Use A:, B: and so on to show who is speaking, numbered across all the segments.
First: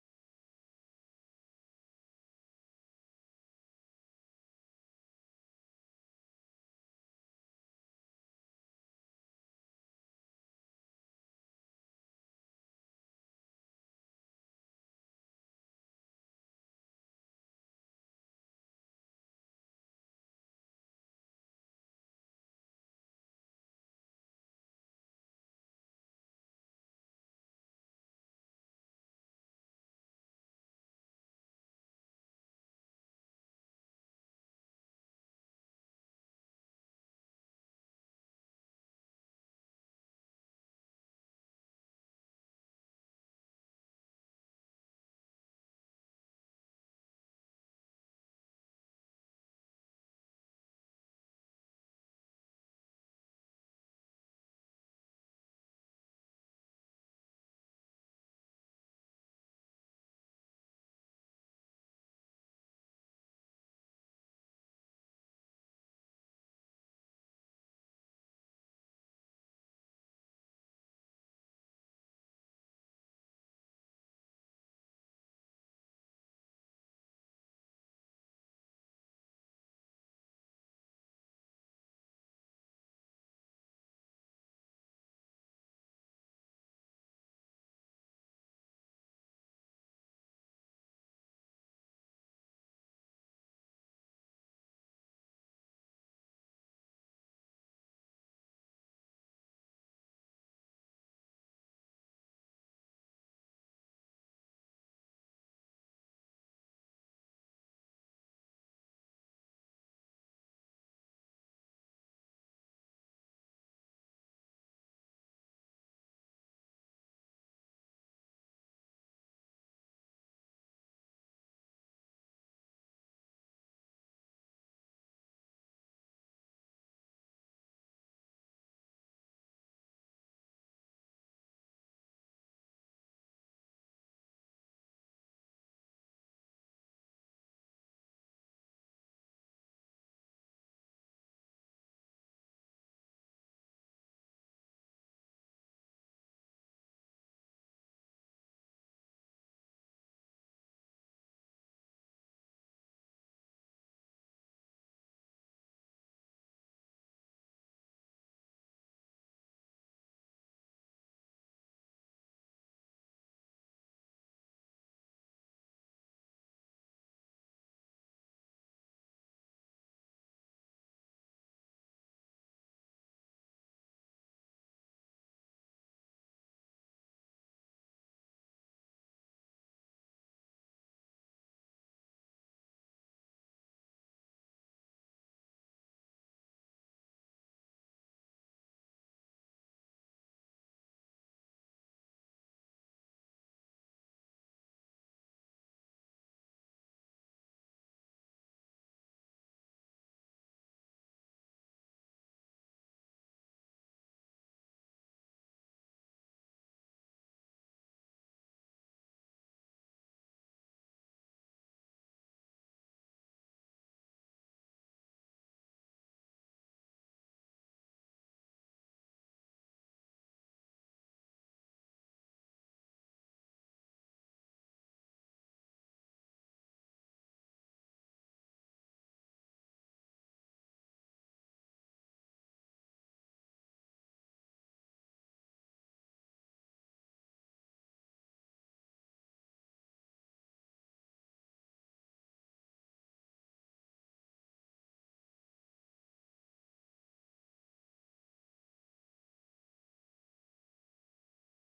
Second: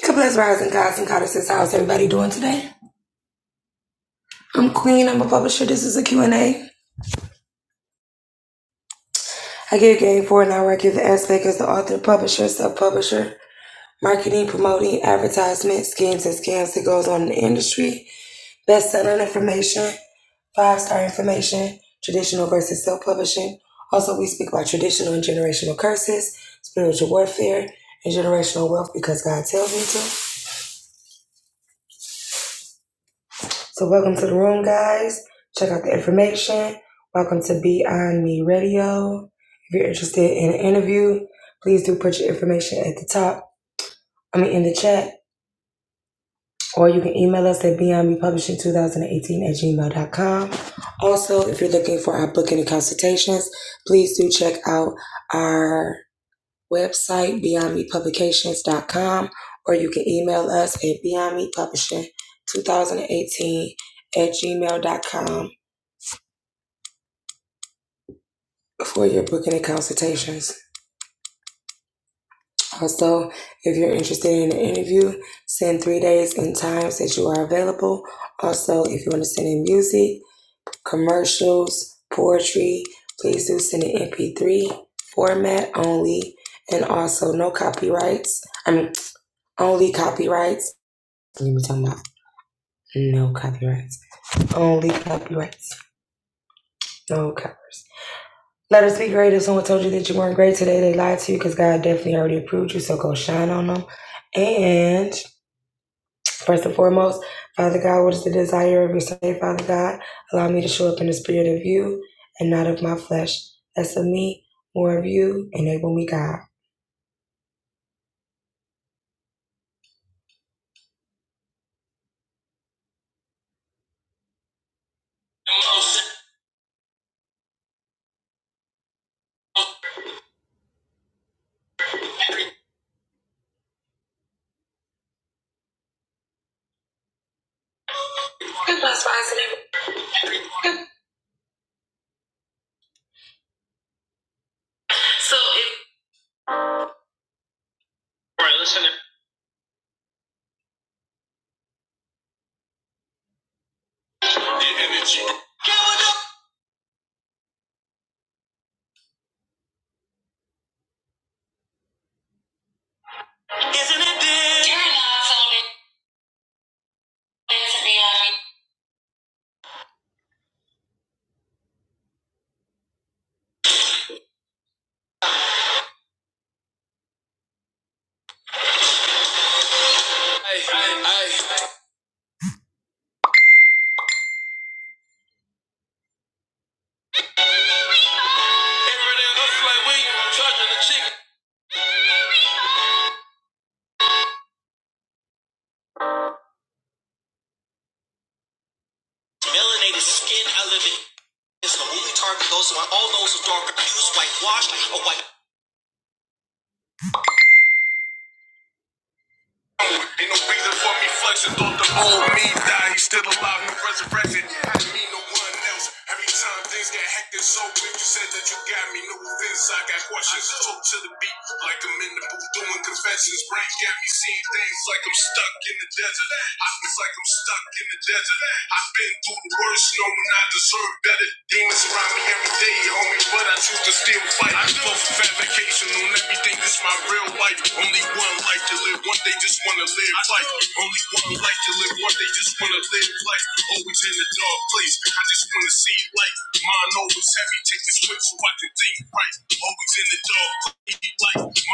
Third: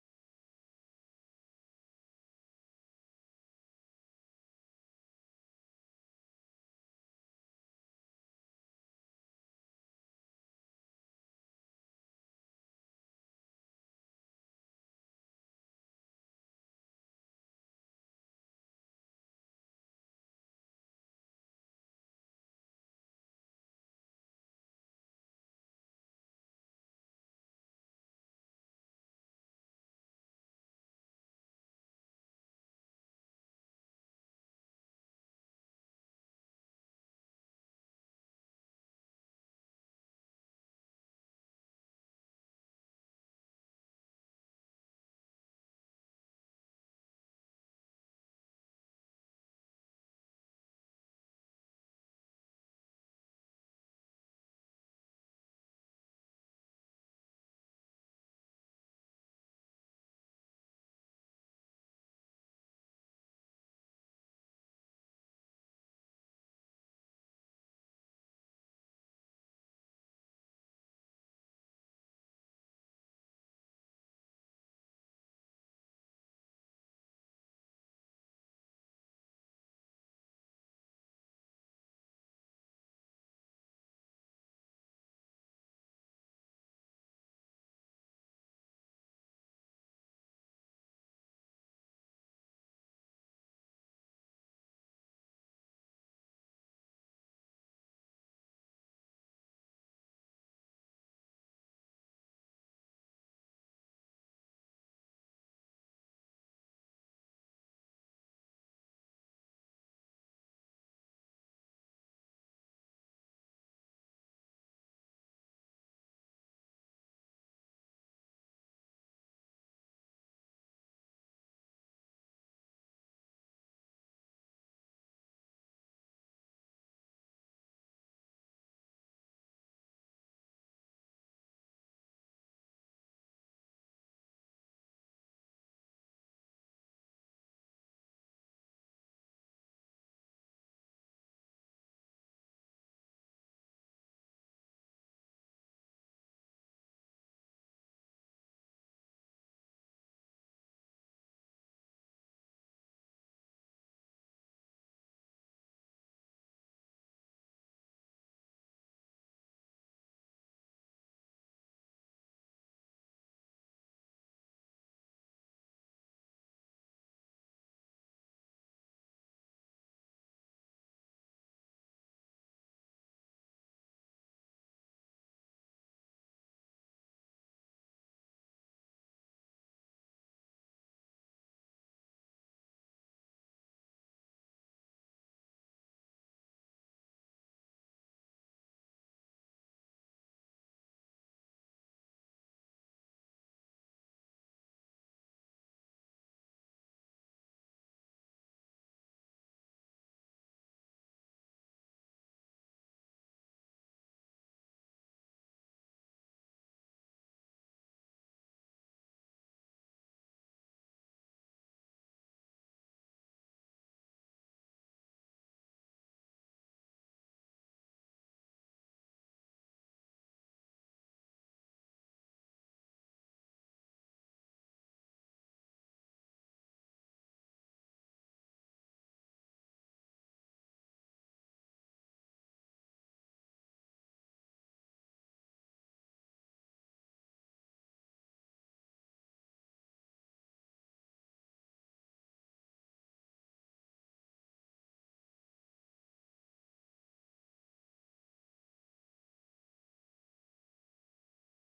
A: So Bless Rising Gods and Goddesses. How's everybody doing today? I'm Queen. I'm a publisher. This is a Q and A. I give game for an hour. I give the aspect as the author, publisher, sub-publisher, marketing, promoting, advertisement, schemes and scams that goes on in the industry, best-selling information, five-star information, traditional versus self-publishing. Also, we speak about traditional and generational curses, spiritual warfare, and generational wealth because God tells me to. So, welcome to the room, guys. Check out the information. Welcome to Beyond Me Radio. If you're interested in an interview, please do put your information at the top, I mean, in the chat, or you can email us at beyondmepublishing2018 at gmail.com. Also, if you're looking for our booking and consultations, please do check out our website, beyondmepublications.com, or you can email us at beyondmepublishing2018 at gmail.com for your booking and consultations. Also, if you're interested in an interview, send three days and times that you are available. Also, if you want to send in music, commercials, poetry, please do send in MP3 format only, and also no copyrights. I mean, only copyrights. Let me talking about no copyrights. Only copyrights. No covers. Let us be great. If someone told you that you weren't great today, they lied to you because God definitely already approved you. So go shine on them. And first and foremost, Father God, what is the desire of your soul? Father God, allow me to show up in the spirit of you and not of my flesh. Less of me, more of you. Enable me, God. Good boss, boss, Right, listen. Isn't it Hey, hey, hey. like Melanated skin, I live in It's a movie target goes to all those who darker hues, whitewashed, or white. Ain't no reason for me flexing, thought the old me died, he's still alive, no resurrection. I didn't mean no one else. Every time things get hectic, so quick, you said that you got me, no offense, I got questions. Talk to the beat, like I'm in the booth doing confessions. Brain got me seeing things like I'm stuck in the desert. I feel like I'm stuck in the desert. I've been through the worst, knowing I deserve Better demons surround me every day, homie, but I choose to still fight. I know fabrication on everything, this my real life. Only one life to live, one day just wanna live life. Only one life to live, one day just wanna live life. Always in the dark place, I just wanna see light. Mind always heavy, take this whip so I can think right. Always in the dark place, life.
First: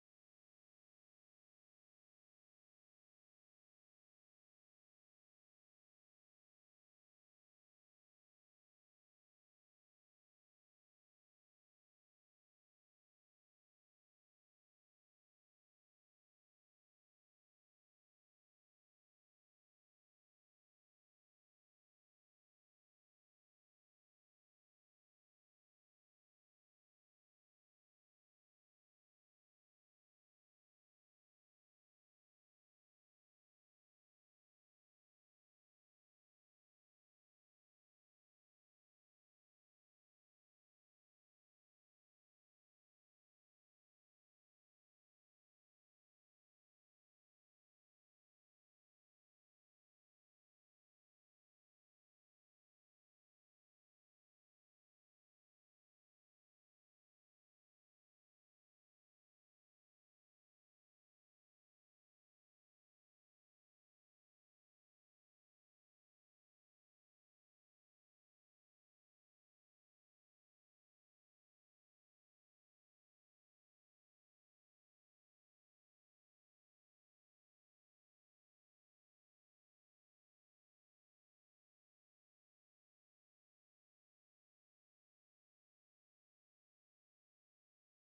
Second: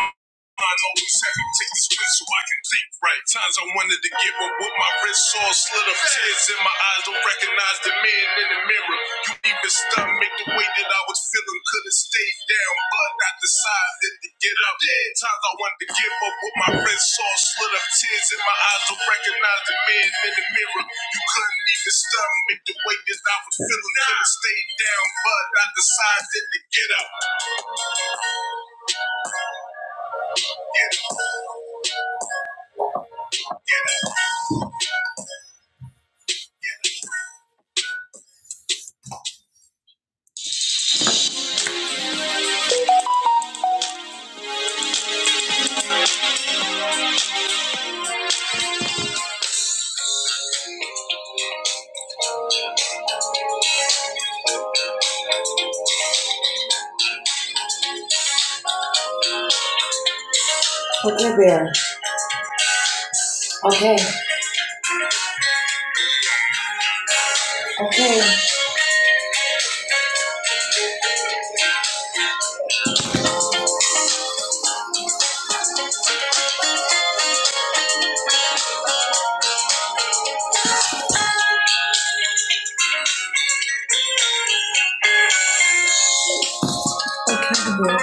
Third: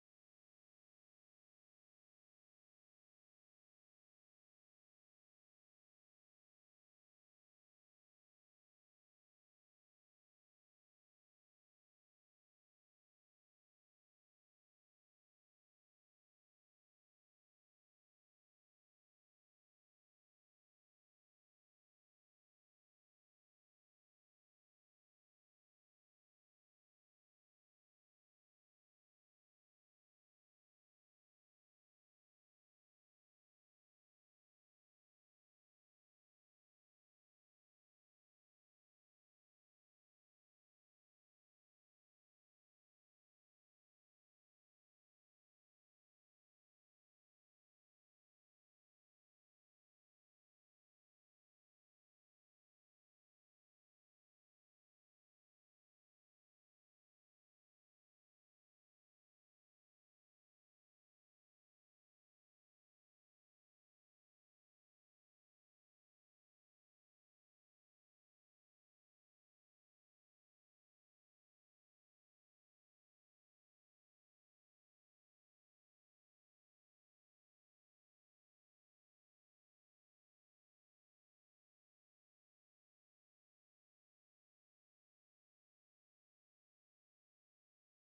A: Mind open second, take this pill so I can think right. Times I wanted to give up with my wrist all slit up. Tears in my eyes, don't recognize the man in the mirror. You even stunned make the way that I was feeling. Could've stayed down, but I decided to get up. Times I wanted to give up with my wrist all slit up. Tears in my eyes, don't recognize the man in the mirror. You couldn't even stunned make the way that I was feeling. Could've stayed down, but I decided to get up. Get up. Okay, Bear. Okay, okay. accountable.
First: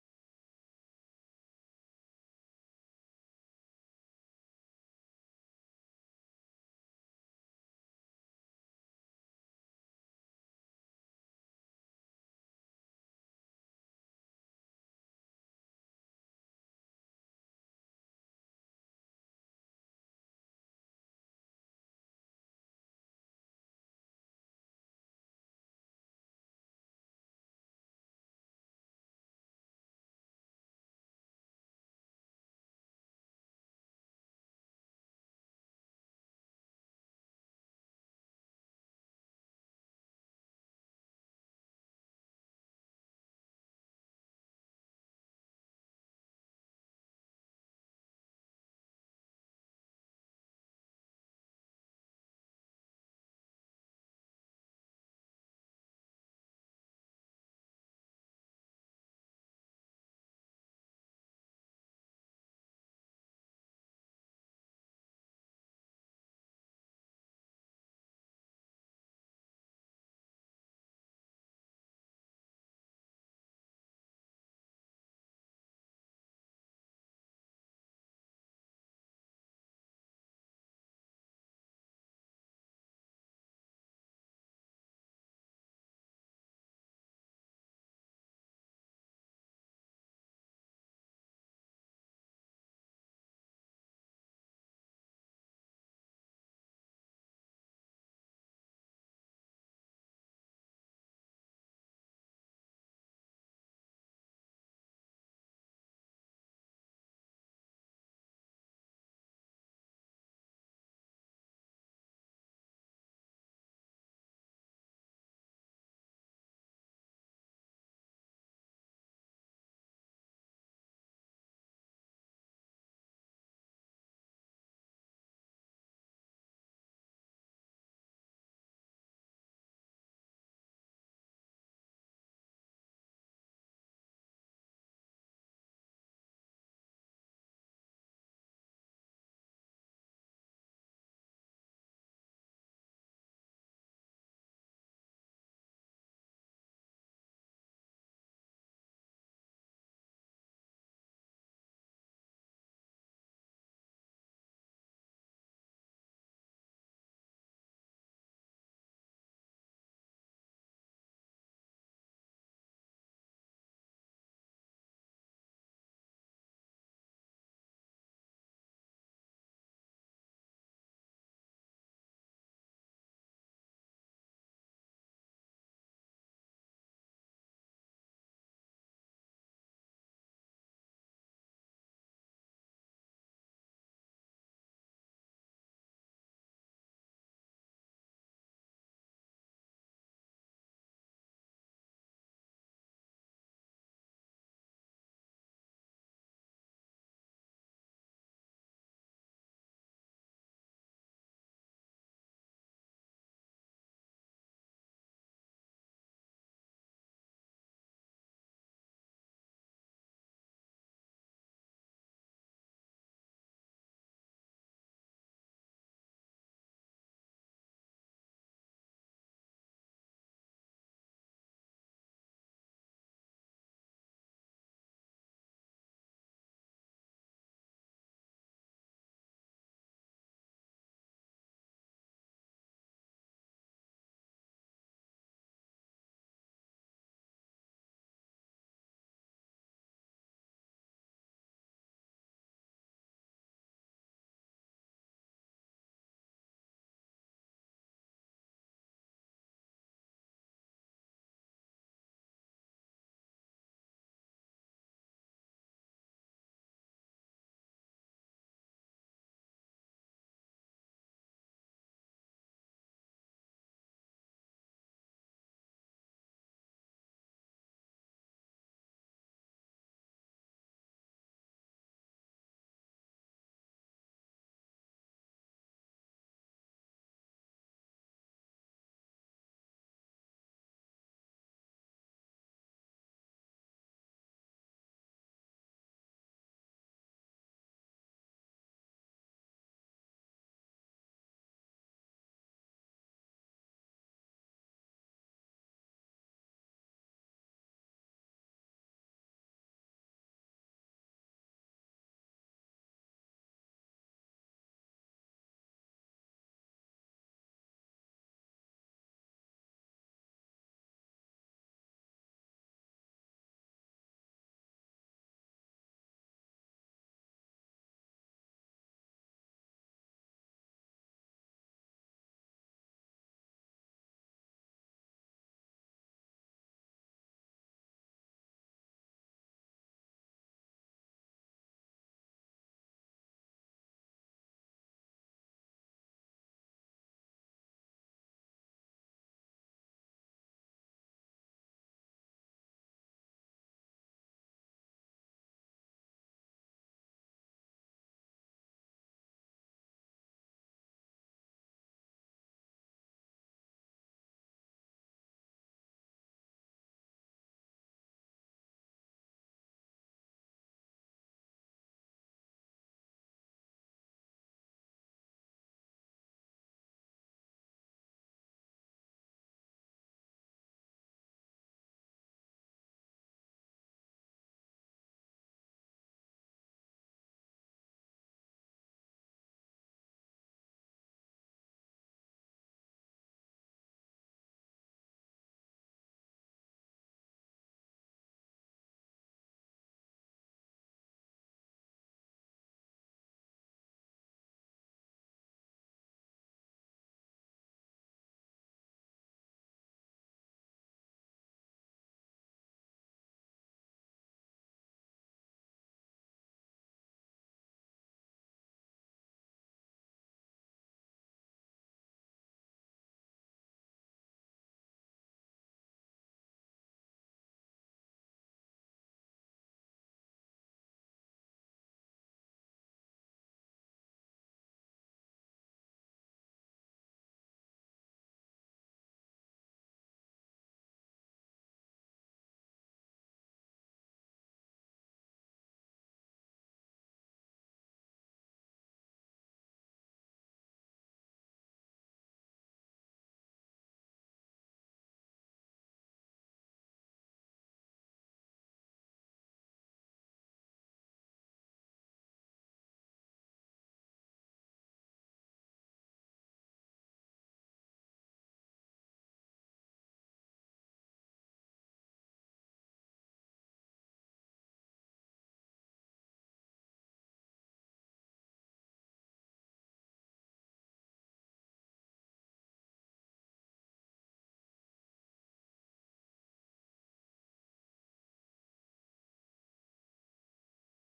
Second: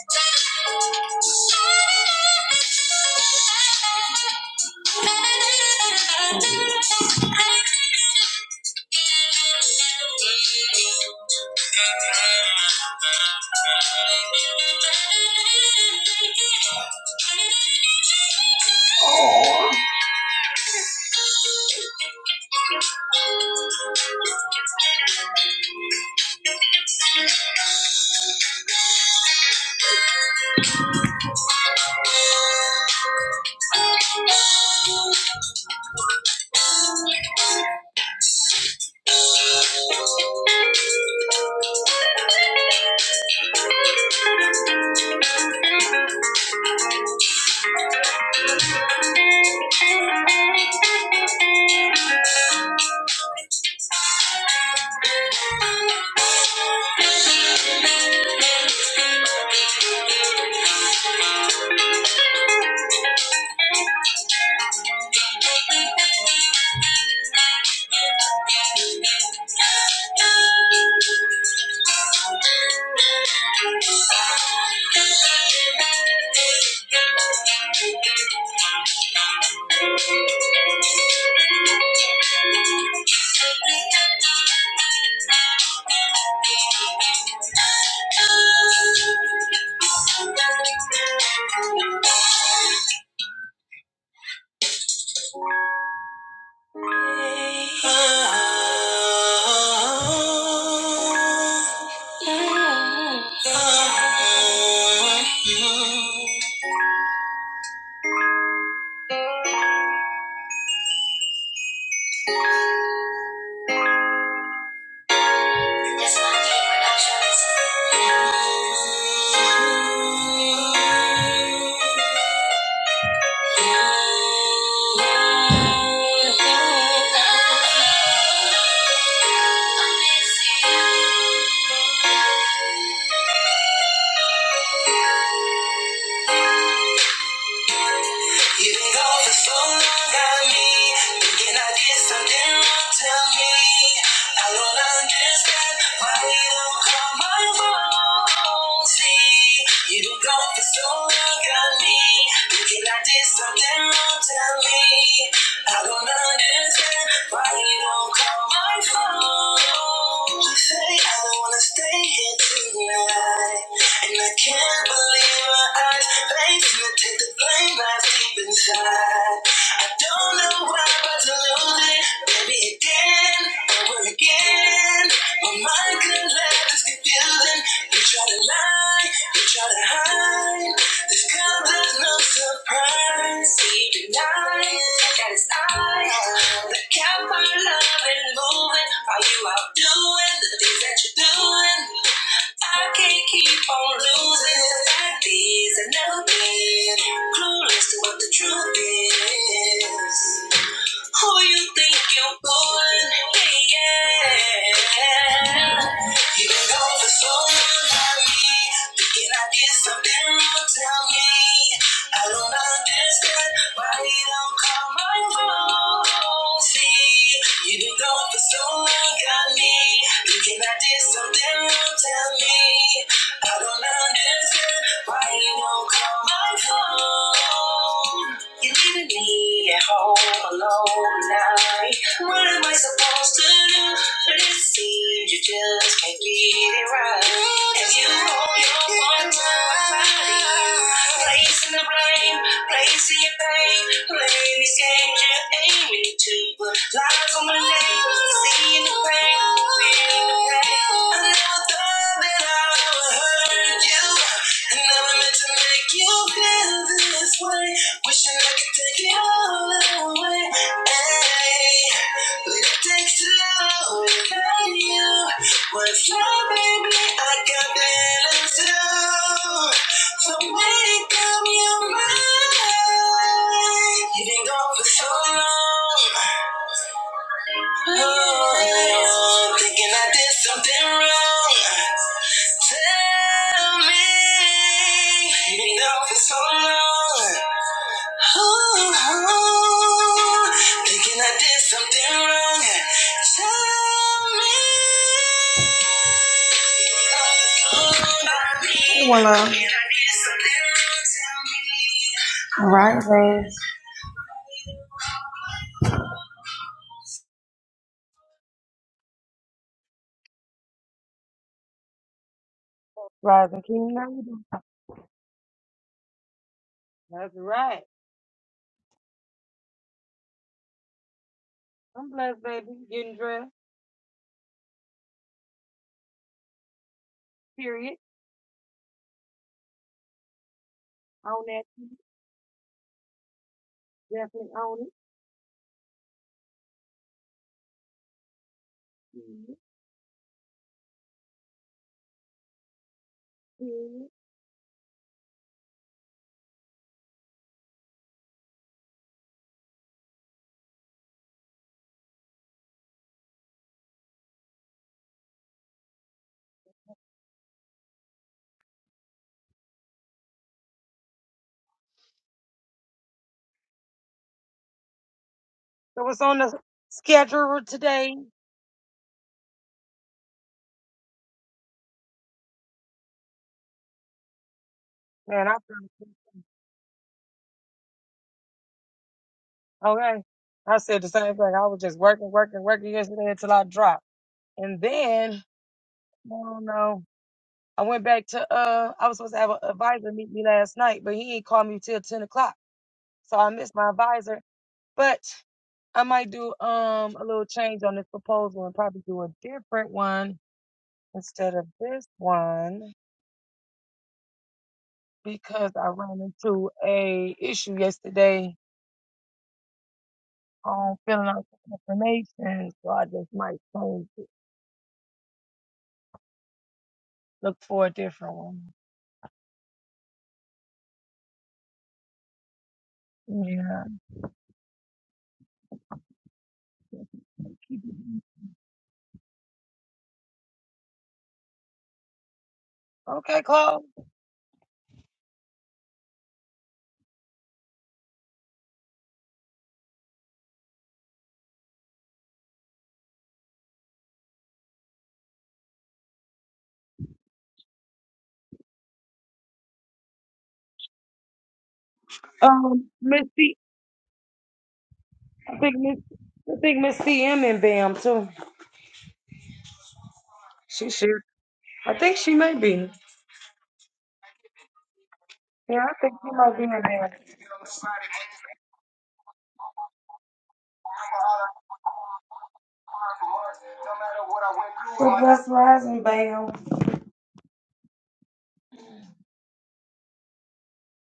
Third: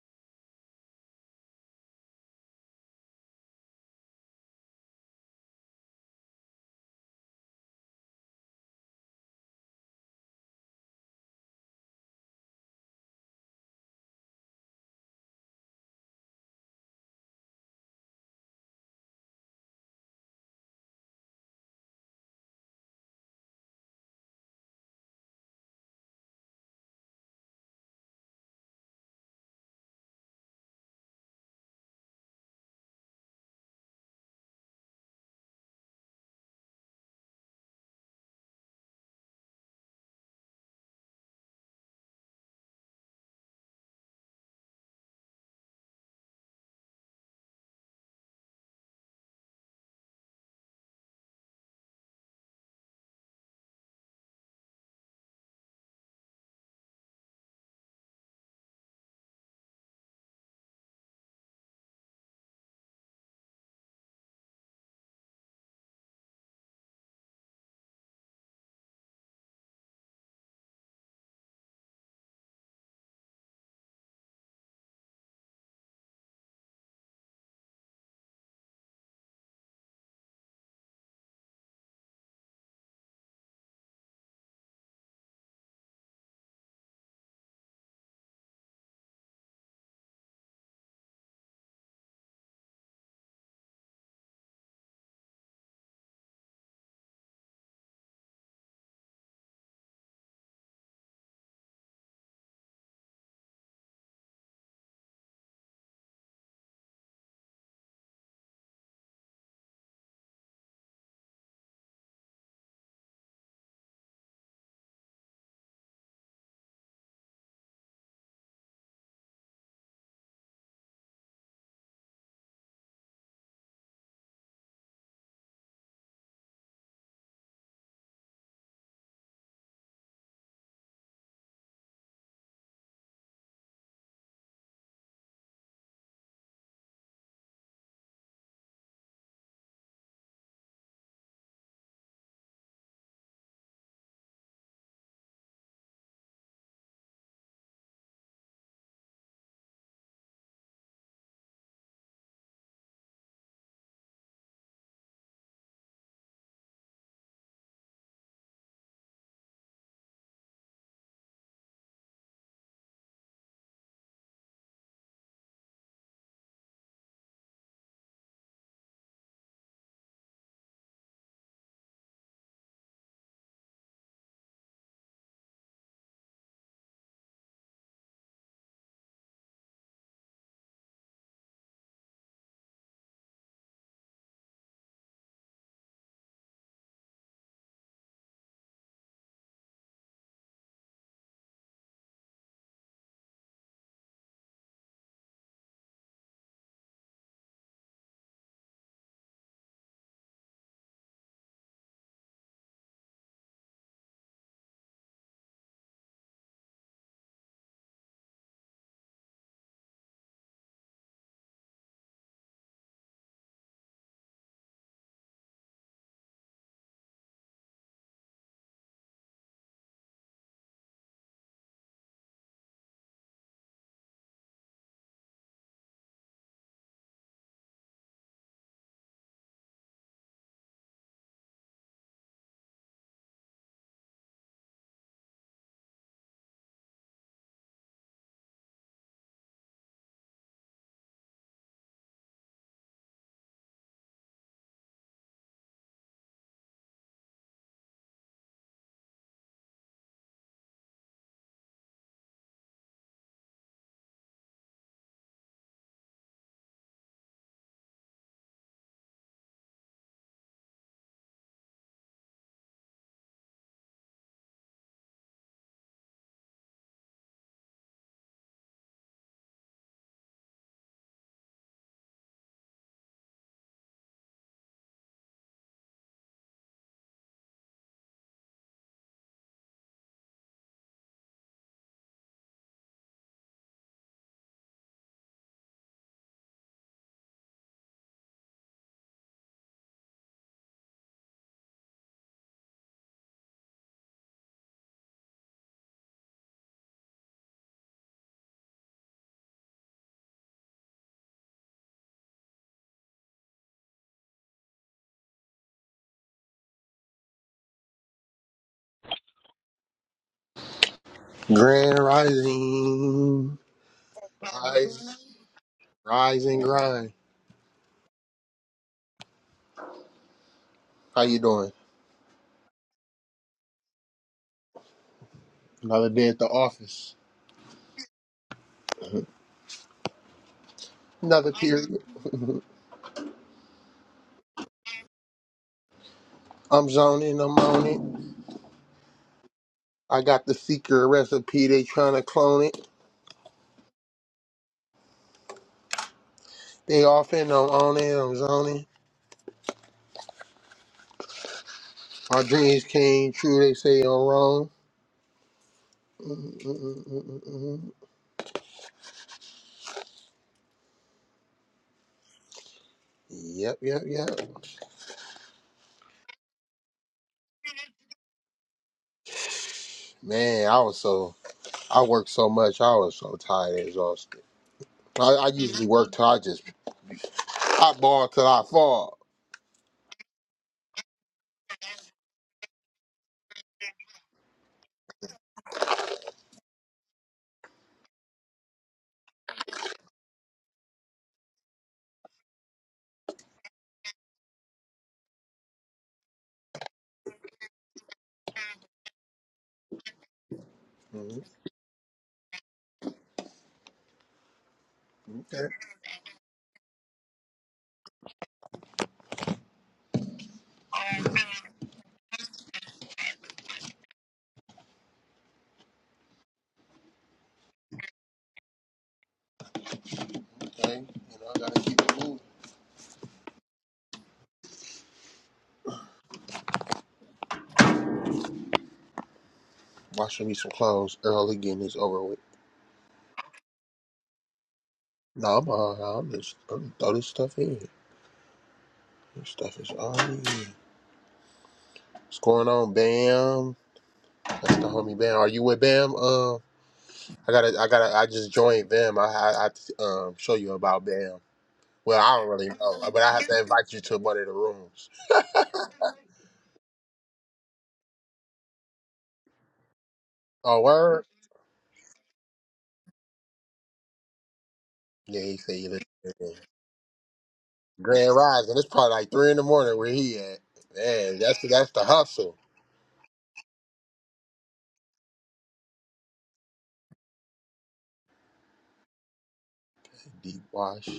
A: Thank you. Thank you. Productions. You've been gone for so long, got me thinking I did something wrong. Tell me, I don't understand why you don't call my phone. See, you've been gone for so long, got me thinking I did something wrong. Tell me, I don't understand why you don't call my phone. Say I don't wanna stay here tonight. And I can't believe my eyes. Blames me, take the blame lies deep inside. I don't know why, but to lose it, baby, again, over again. My mind couldn't let this confusing. You try to lie, you try to hide. This comes as no surprise. He denies that it's I that kept our love and moving. Are you out doing the things that you're doing? I can't keep on losing like these. I've never been clueless to what the truth is. Who you think you're fooling? Yeah. yeah. You can go for someone like me. Thinking I did something wrong, tell me. I don't understand why you don't call my phone. See, you can go for someone got me. Thinking I did something wrong, tell me. I don't understand why you don't call my phone. You're leaving me at home alone tonight. What am I supposed to do? But it seems you just can't get it right. And you hold your one body, placing the blame, placing your pain, playing these games you're aiming to. put lies on my name, seeing the pain, feeling the pain. I never thought that I would hurt you. I never meant to make you feel this way. Wishing I could take it all away. ay, But it takes love without you. Once love, baby, I got feelings too. So make up your mind. You've been gone for so long. Oh, thinking I did something wrong. Tell me, you've been gone for so long. Oh, ooh, thinking I did something wrong. Tell me. Voila. All right, Rose.
B: Grand Rising, rise, rise and grind. How you doing? Another day at the office. Another period. I'm zoning. I'm on it. I got the secret recipe. They trying to clone it. They off it. I'm on it. I'm zoning. My dreams came true. They say I'm wrong. Mm, mm, mm, mm, mm. mm. Yep, yep, yep. Man, I was so I worked so much. I was so tired, and exhausted. I, I usually work till I just I ball till I fall. Okay. Okay. You know, I gotta keep it moving. Washing me some clothes early, getting this over with. Nah, I'm all right. I'm just I'm throw this stuff in. This stuff is already in. What's going on, Bam? That's the homie Bam. Are you with Bam? Um, I gotta, I gotta, I just joined Bam. I, I, I have to, um, show you about Bam. Well, I don't really know, but I have to invite you to one of the rooms. Oh, word? Yeah, he said you listening. Grand Rising. It's probably like three in the morning where he at. Man, that's the, that's the hustle. Deep wash.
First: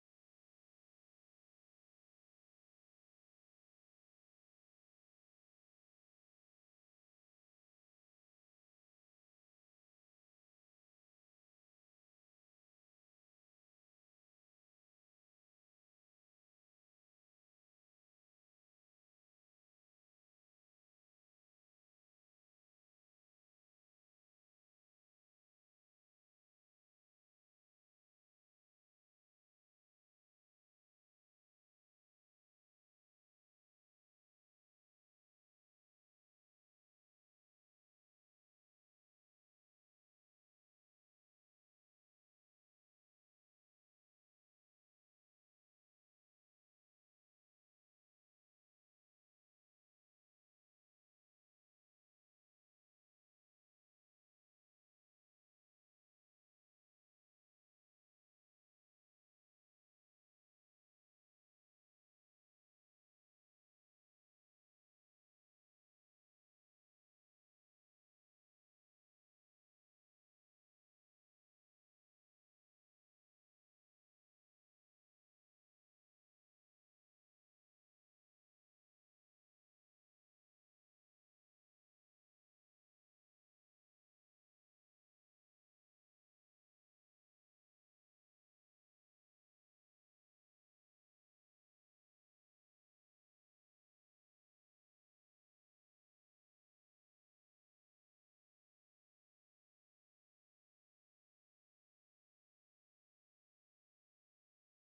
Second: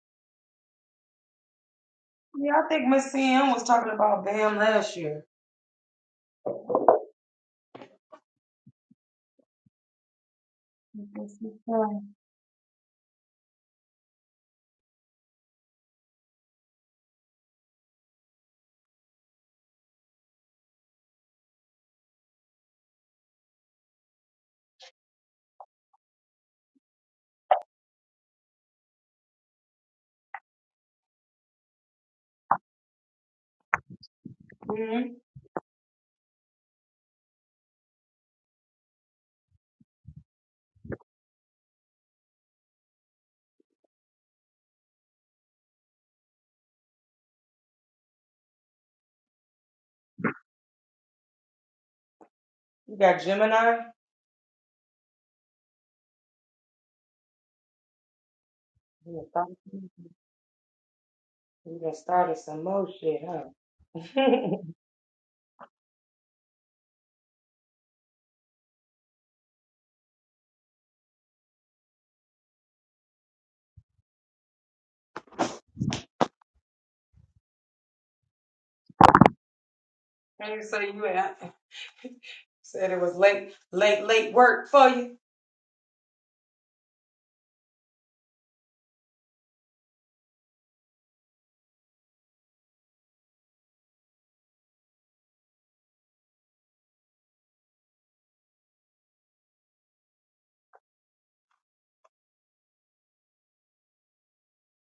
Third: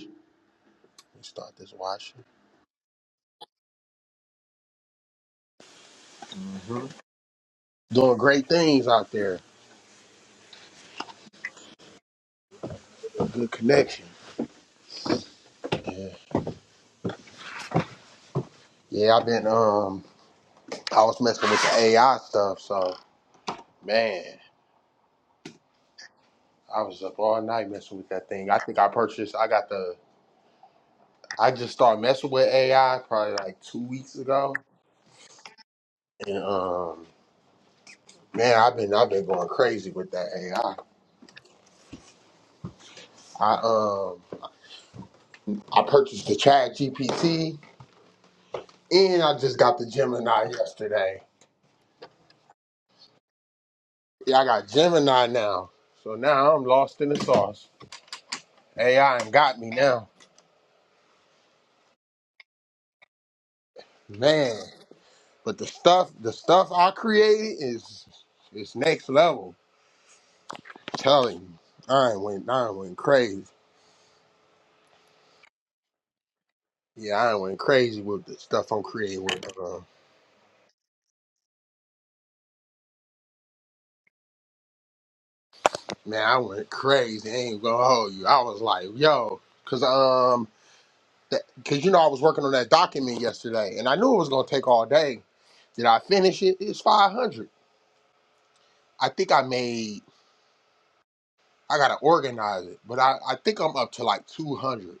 B: and start this washing.
A: Yeah, I think Miss CM was talking about Bam last year.
B: hmm Doing great things out there. Good connection. Yeah. Yeah, I've been um I was messing with the AI stuff, so man, I was up all night messing with that thing. I think I purchased I got the I just started messing with AI probably like two weeks ago.
A: mm hmm
B: And um man, I've been I've been going crazy with that AI. I I um I purchased the Chat GPT and I just got the Gemini yesterday.
A: You got Gemini.
B: Yeah, I got Gemini now. So now I'm lost in the sauce.
A: You
B: AI and
A: got
B: got me
A: Falcon.
B: now,
A: You done started some more shit, huh?
B: man. But the stuff, the stuff I created is is next level. I'm telling you, I ain't went, I ain't went crazy. Yeah, I ain't went crazy with the stuff I'm creating with. Uh,
A: Like, late.
B: man, I went crazy. I ain't gonna hold you. I was like, yo, cause um, that, cause you know I was working on that document yesterday, and I knew it was gonna take all day. Did I finish it? It's five hundred. I think I made. I gotta organize it, but I, I think I'm up to like 200.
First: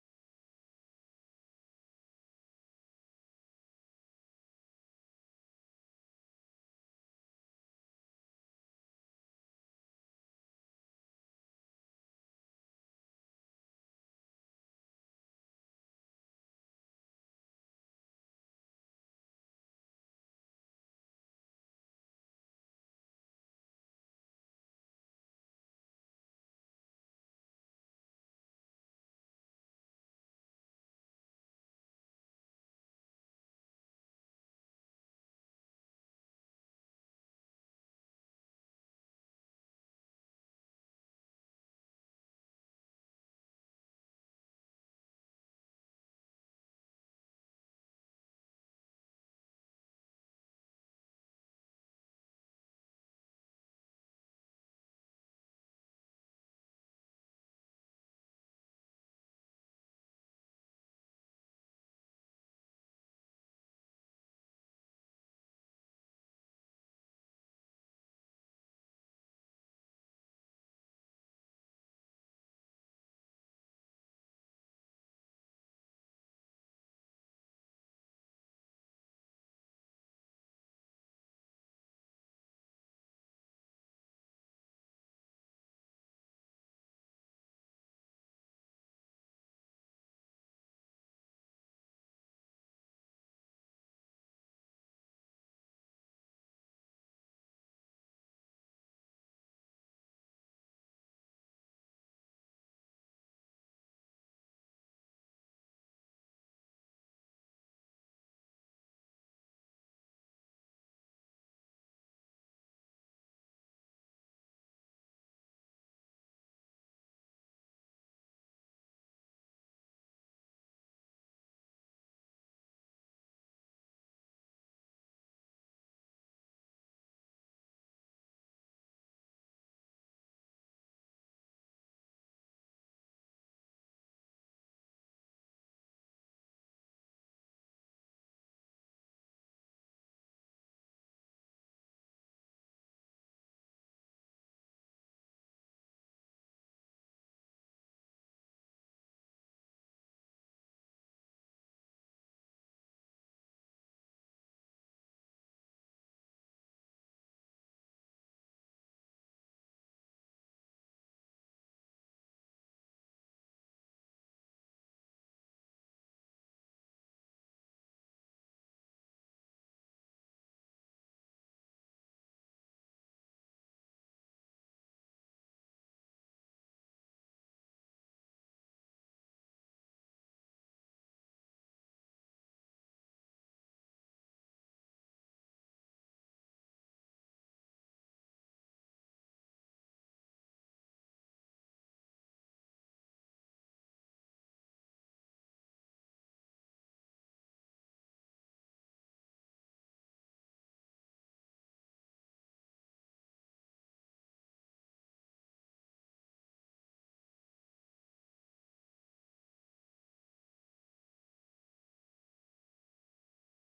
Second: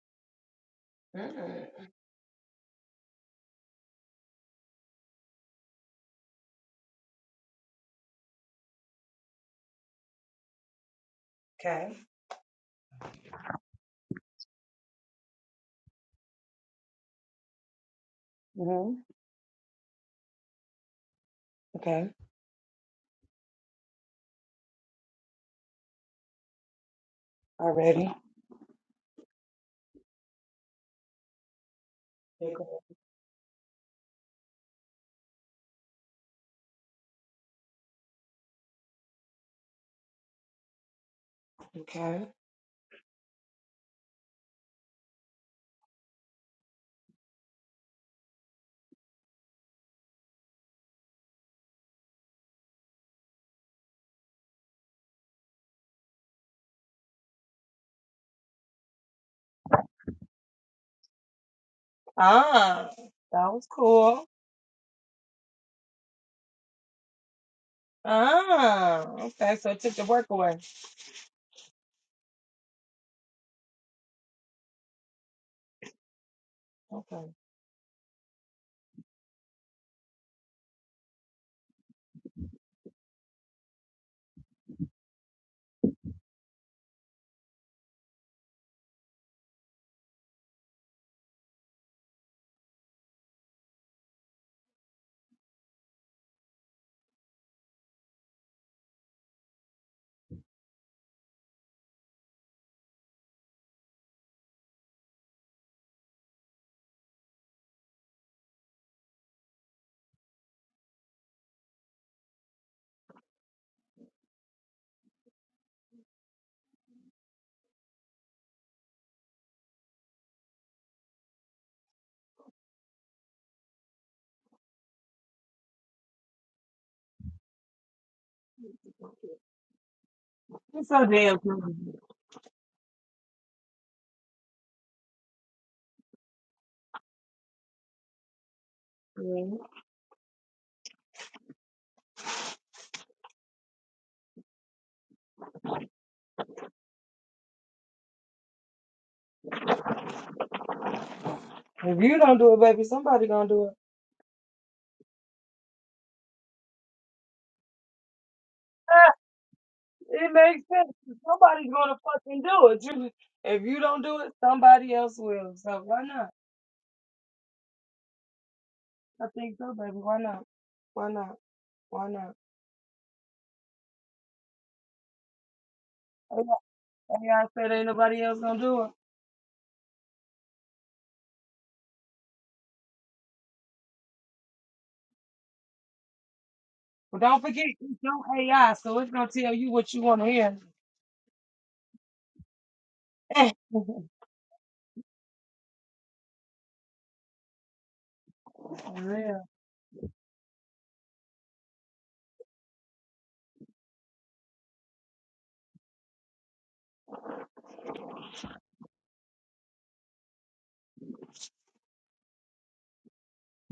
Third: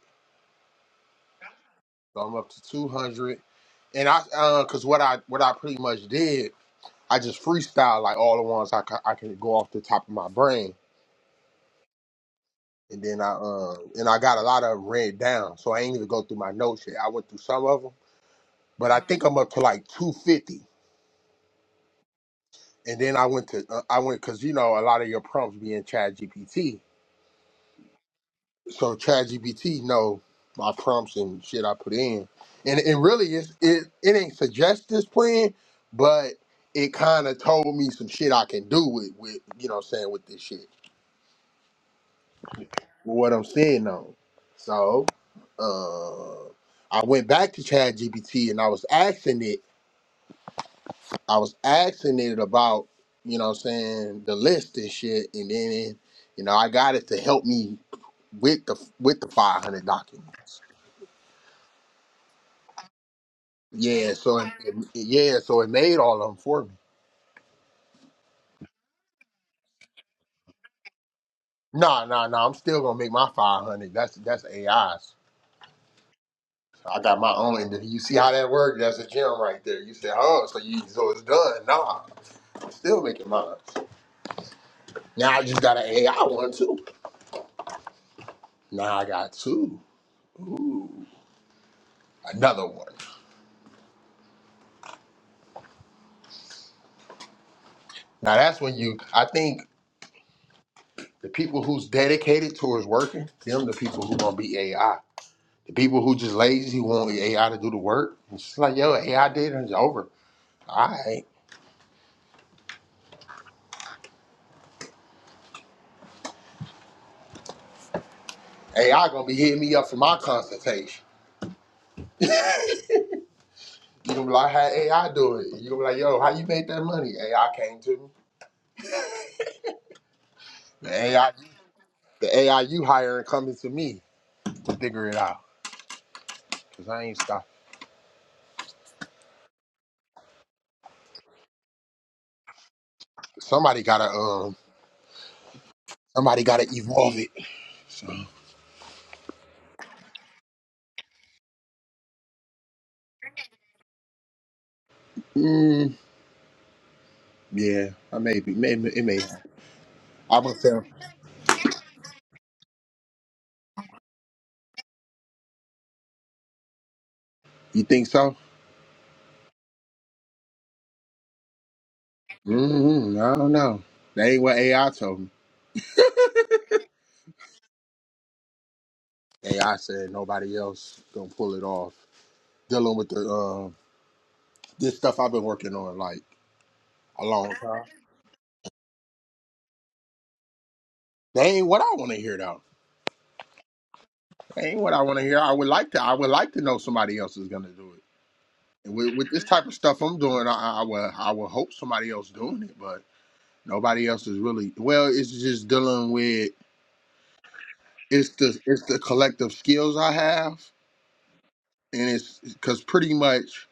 A: Mm,
B: So I'm up to 200. And I, uh, cause what I, what I pretty much did, I just freestyle like all the ones I, ca- I can go off the top of my brain.
A: Okay.
B: And then I, uh, and I got a lot of them read down. So I ain't even go through my notes yet. I went through some of them, but
A: hmm
B: I think I'm up to like 250.
A: Okay.
B: And then I went to, uh, I went, cause you know, a lot of your prompts be in Chat GPT.
A: Already.
B: so ChatGPT know my prompts and shit I put in, and and really it's, it it ain't suggest this plan, but it kind of told me some shit I can do with with you know what I'm saying with this shit,
A: Okay.
B: with what I'm saying on. So, uh, I went back to ChatGPT and I was asking it, I was asking it about you know what I'm saying the list and shit, and then you know I got it to help me with the with the 500 documents. Yeah, so it, it- yeah, so it made all of them for me. No, no, no. I'm still gonna make my five hundred. That's that's AIs. I got my own. And you see how that worked? That's a gem right there. You say, oh, so you so it's done. Nah, I'm still making mine. Now I just got an AI one too. Now I got two. Ooh, another one. Now that's when you. I think the people who's dedicated towards working, them the people who gonna be AI. The people who just lazy who want AI to do the work. It's just like yo, AI did it. It's over. Alright. AI gonna be hitting me up for my consultation. You gonna be like, how AI do it? You gonna be like, yo, how you make that money? AI came to me. The AI the AI you hiring coming to me to figure it out. Cause I ain't stop. Somebody gotta um somebody gotta evolve it. So mm, yeah, I may be maybe it may I gonna tell you think so? Mm-hmm, I don't know. That ain't what AI told me. AI said nobody else gonna pull it off. Dealing with the um this stuff I've been working on, like a long time. That ain't what I want to hear though. That ain't what I want to hear. I would like to. I would like to know somebody else is gonna do it. And with, with this type of stuff I'm doing, I, I will. I will hope somebody else doing it, but nobody else is really. Well, it's just dealing with. It's the it's the collective skills I have, and it's because pretty much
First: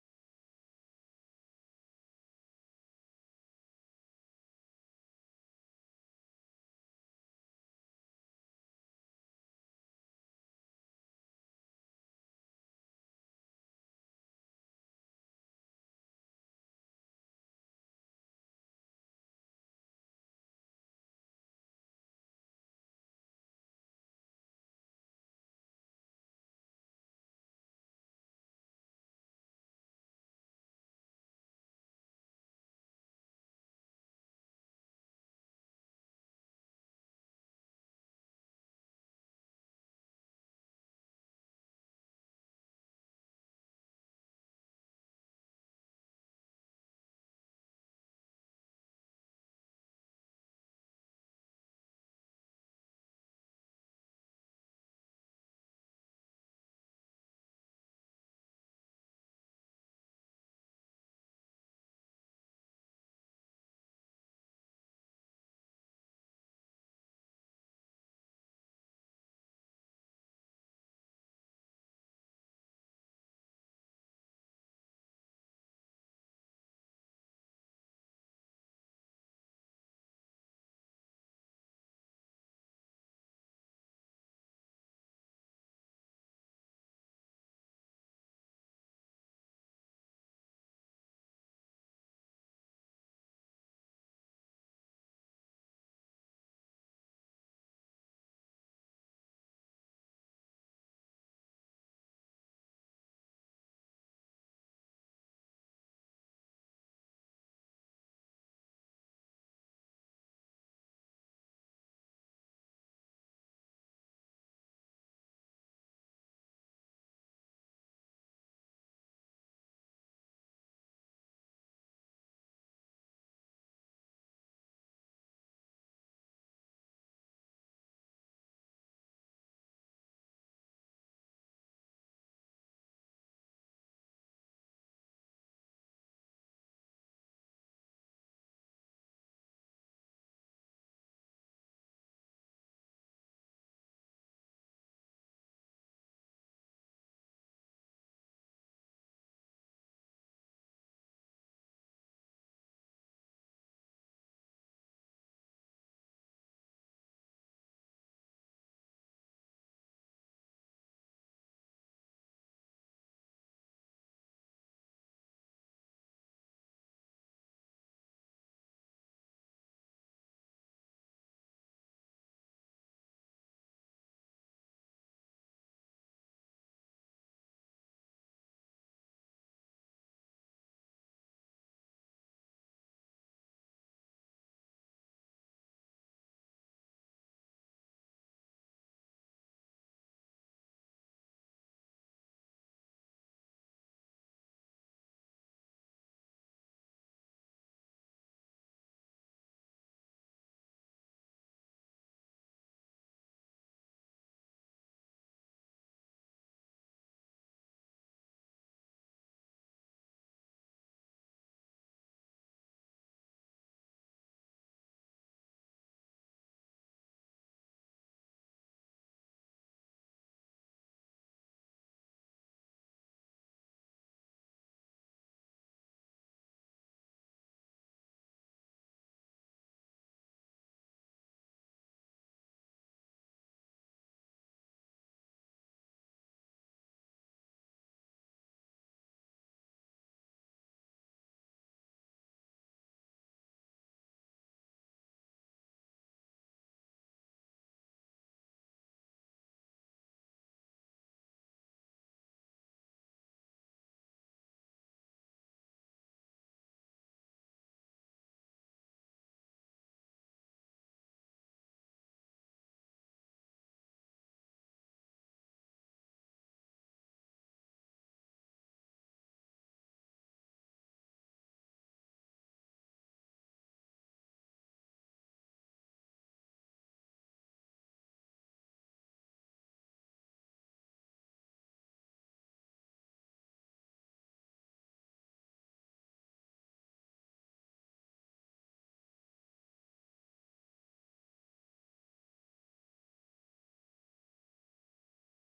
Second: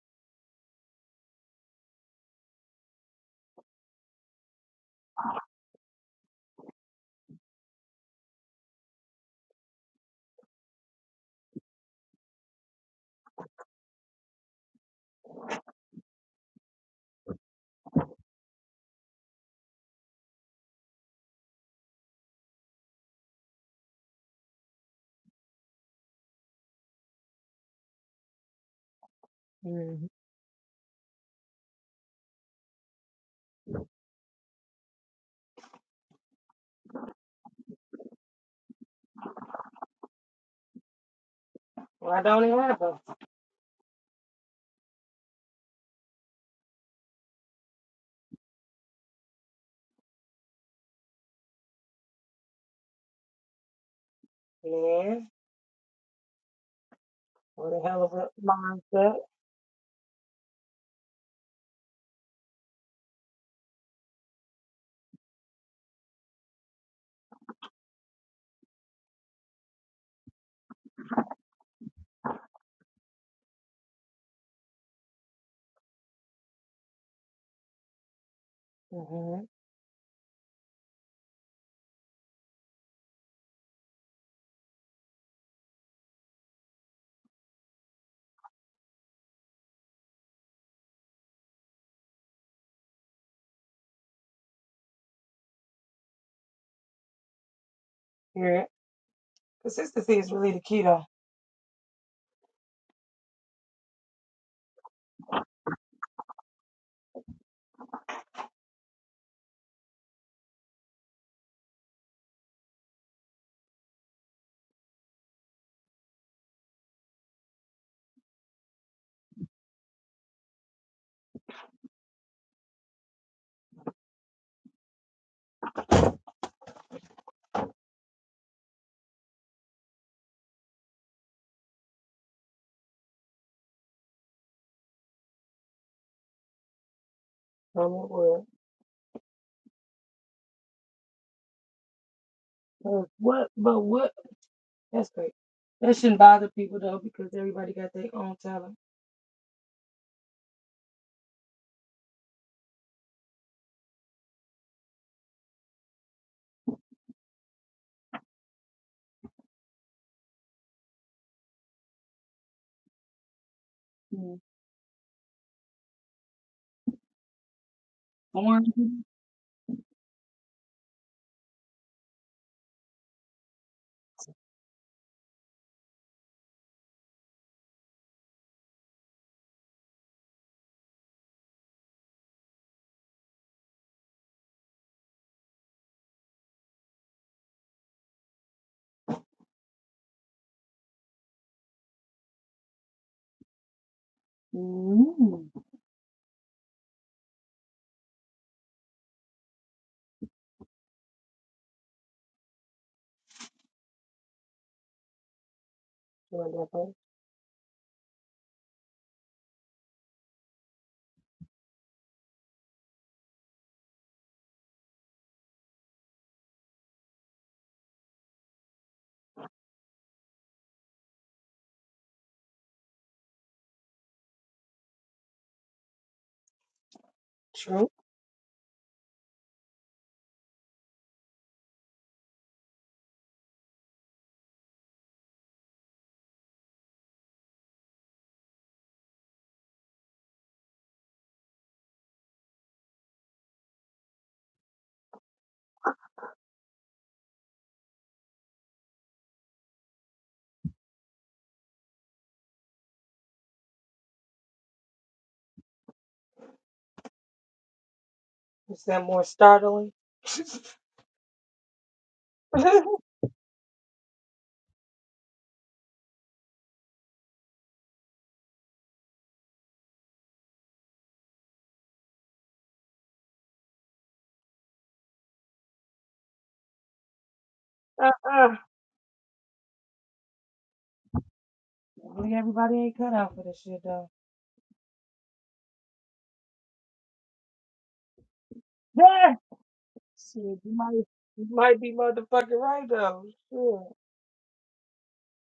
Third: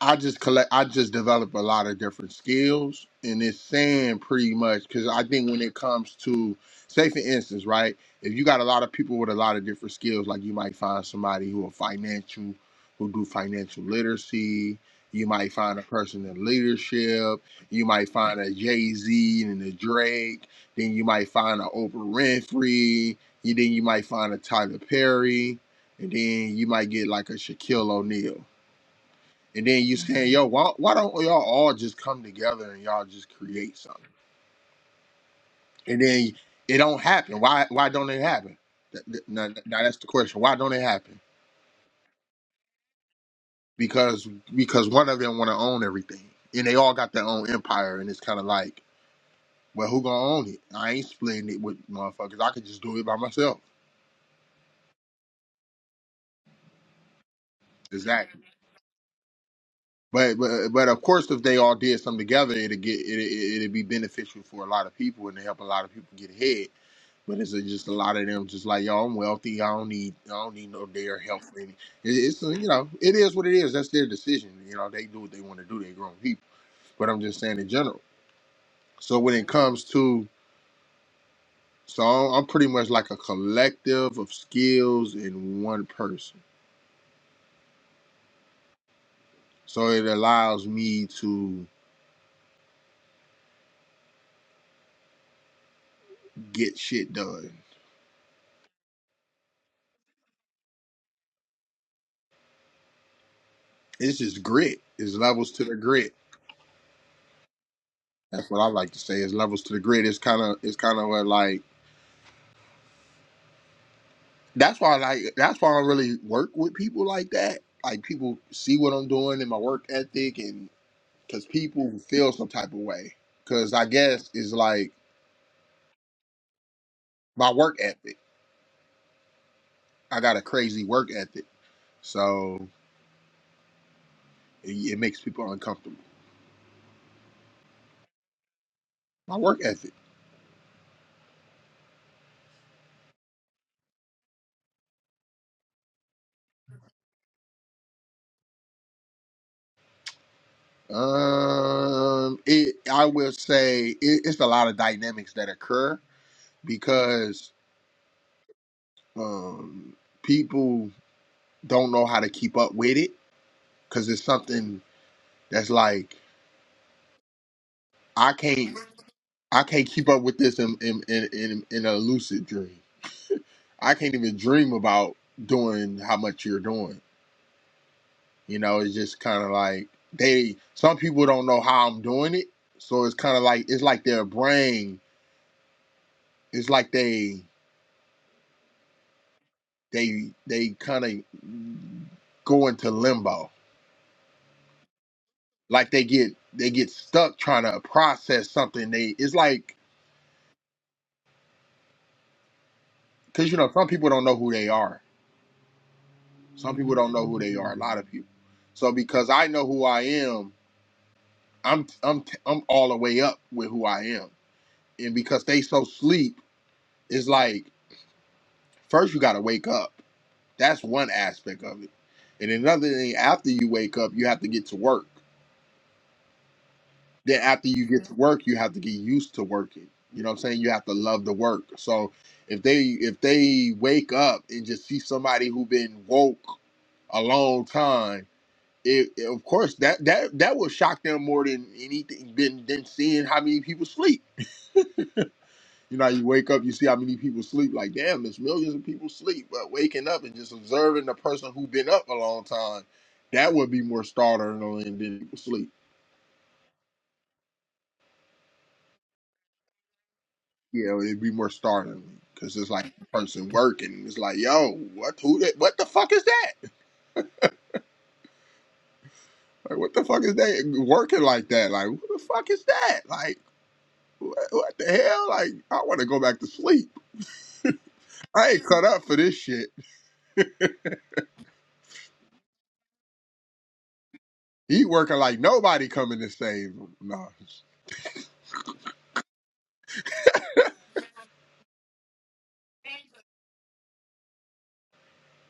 B: I just collect. I just develop a lot of different skills, and it's saying pretty much because I think when it comes to, say for instance, right, if you got a lot of people with a lot of different skills, like you might find somebody who are financial, who do financial literacy. You might find a person in leadership. You might find a Jay Z and a Drake. Then you might find a Oprah Winfrey. You then you might find a Tyler Perry, and then you might get like a Shaquille O'Neal and then you saying, yo, why, why don't y'all all just come together and y'all just create something? And then it don't happen. Why why don't it happen? Th- th- Now, now that's the question. Why don't it happen? Because because one of them want to own everything, and they all got their own empire, and it's kind of like, well, who gonna own it? I ain't splitting it with motherfuckers. I could just do it by myself. Exactly. But, but but of course, if they all did something together, it'd get it it- it'd be beneficial for a lot of people and to help a lot of people get ahead. But it's just a lot of them, just like y'all. I'm wealthy. I don't need I don't need no their help. For any. It, it's uh, you know it is what it is. That's their decision. You know they do what they want to do. They grown people. But I'm just saying in general. So when it comes to so I'm I'm pretty much like a collective of skills in one person. So it allows me to get shit done It's just grit. It's levels to the grit. That's what I like to say. Is levels to the grit. It's kind of it's kind of like that's why I like that's why I really work with people like that. Like people see what I'm doing and my work ethic, and because people feel some type of way. Because I guess it's like my work ethic. I got a crazy work ethic, so it, it makes people uncomfortable. My work ethic. Um, it I will say it, it's a lot of dynamics that occur because Um, people don't know how to keep up with it because it's something that's like I can't I can't keep up with this in in, in in in a lucid dream. I can't even dream about doing how much you're doing. You know, it's just kind of like they. Some people don't know how I'm doing it, so it's kind of like it's like their brain. It's like they they they kind of go into limbo like they get they get stuck trying to process something they it's like because you know some people don't know who they are some people don't know who they are a lot of people so because i know who i am i'm i'm i'm all the way up with who i am and because they so sleep it's like first you got to wake up that's one aspect of it and another thing after you wake up you have to get to work then after you get to work, you have to get used to working. You know what I'm saying? You have to love the work. So if they if they wake up and just see somebody who been woke a long time, it, it- of course that that that will shock them more than anything than than seeing how many people sleep. You know, you wake up, you see how many people sleep. Like, damn, there's millions of people sleep. But waking up and just observing the person who been up a long time, that would be more startling than people sleep. Yeah, it'd be more startling because it's like a person working. It's like, yo, what who that? What the fuck is that? Like, what the fuck is that working like that? Like, who the fuck is that? Like, what, what the hell? Like, I want to go back to sleep. I ain't cut up for this shit. He working like nobody coming to save him. No, it's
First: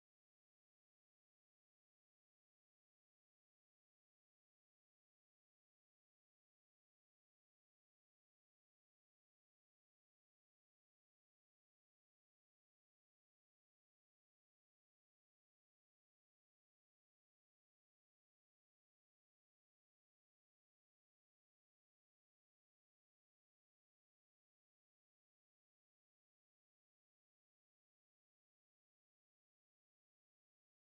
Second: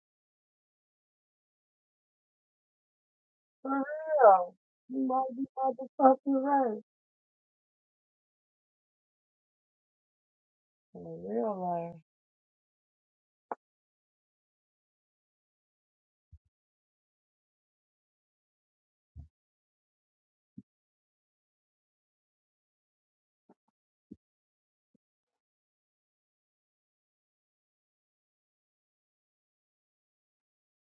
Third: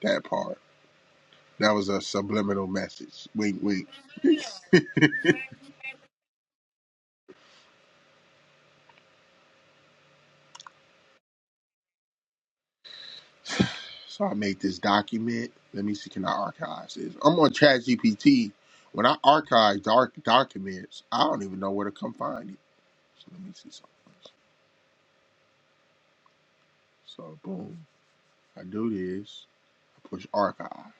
B: that part. That was a subliminal message. Wink, wink. So I made this document. Let me see, can I archive this? I'm on ChatGPT. When I archive dark documents, I don't even know where to come find it. So let me see something. first. So boom, I do this. I push archive.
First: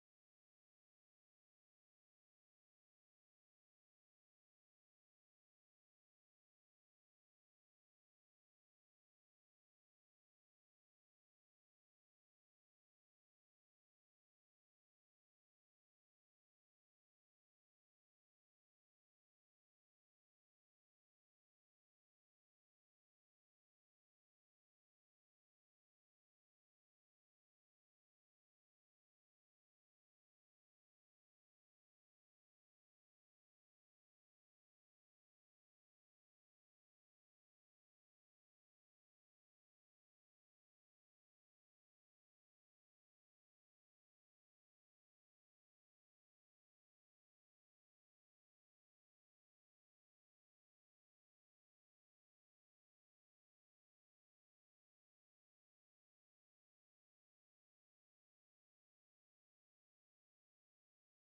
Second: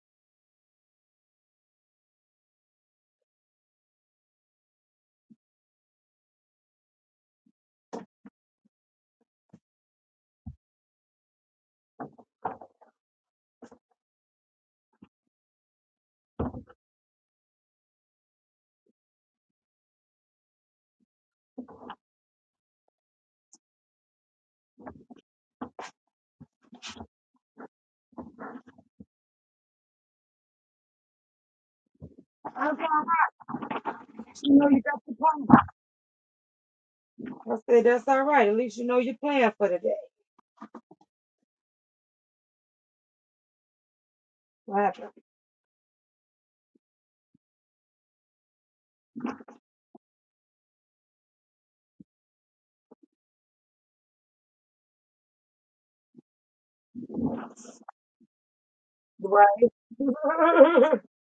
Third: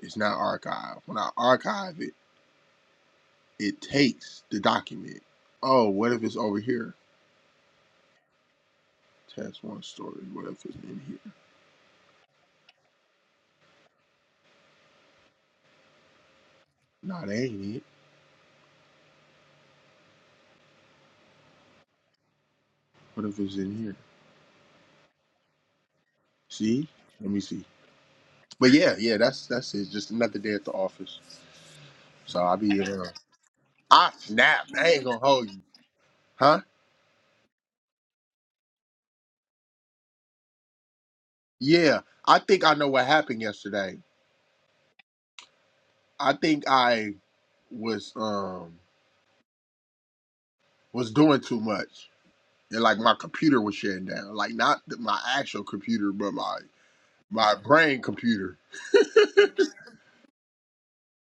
B: It's not archived. When I archive it, it takes the document. Oh, what if it's over here? Test one story. What if it's in here? Nah, that ain't it. What if it's in here? See? Let me see. But yeah, yeah, that's that's it. Just another day at the office. So I'll be. Uh, I snapped. I ain't gonna hold you, huh? Yeah, I think I know what happened yesterday. I think I was. um was doing too much, and like my computer was shutting down. Like not th- my actual computer, but my my brain computer.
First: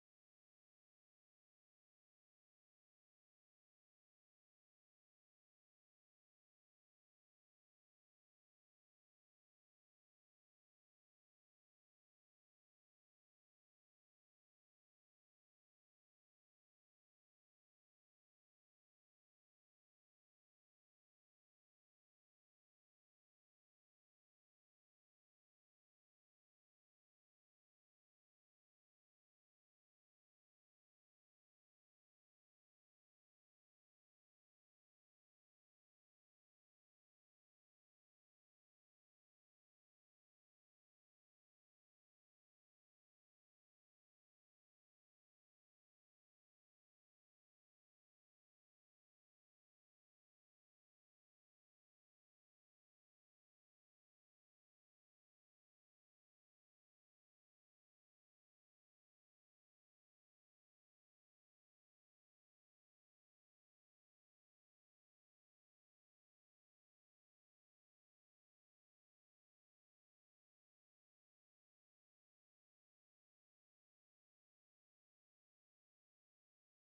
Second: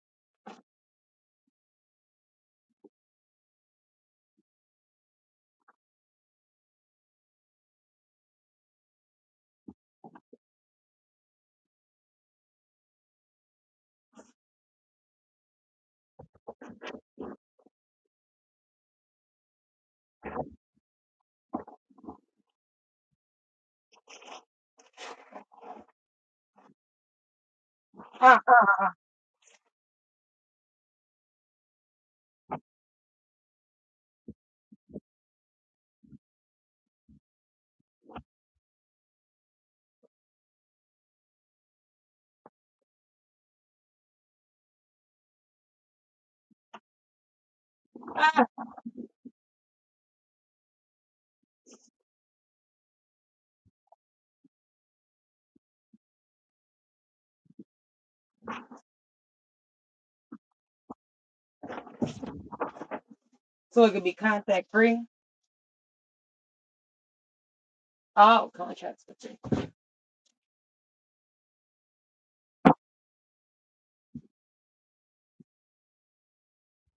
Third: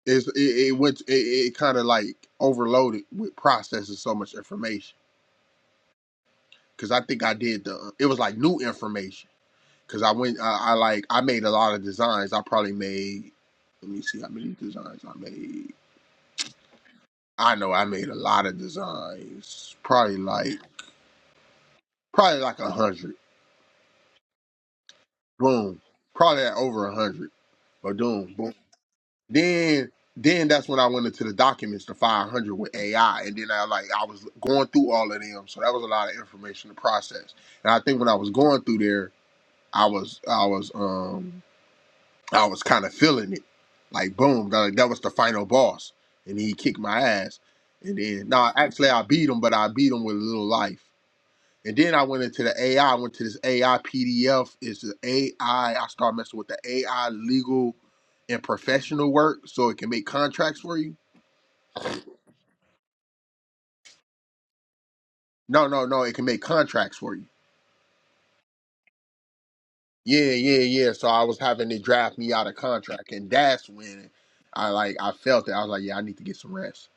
B: Is it, it went it, it kind of like overloaded with processing so much information because I think I did the uh, it was like new information because I went I, I like I made a lot of designs. I probably made let me see how many designs I made. I know I made a lot of designs, probably like probably like a hundred. Boom, probably at over a hundred. But boom, boom. Then then that's when I went into the documents, the 500 with AI, and then I like I was going through all of them, so that was a lot of information to process. And I think when I was going through there, I was I was um I was kind of feeling it, like boom, that, like, that was the final boss, and he kicked my ass. And then no, actually I beat him, but I beat him with a little life. And then I went into the AI. I I went to this AI PDF. It's the AI. I I started messing with the AI legal and professional work so it can make contracts for you. No, no, no. It can make contracts for you. Yeah, yeah, yeah. So I was having to draft me out a contract. And that's when I like I felt it. I was like, yeah, I need to get some rest.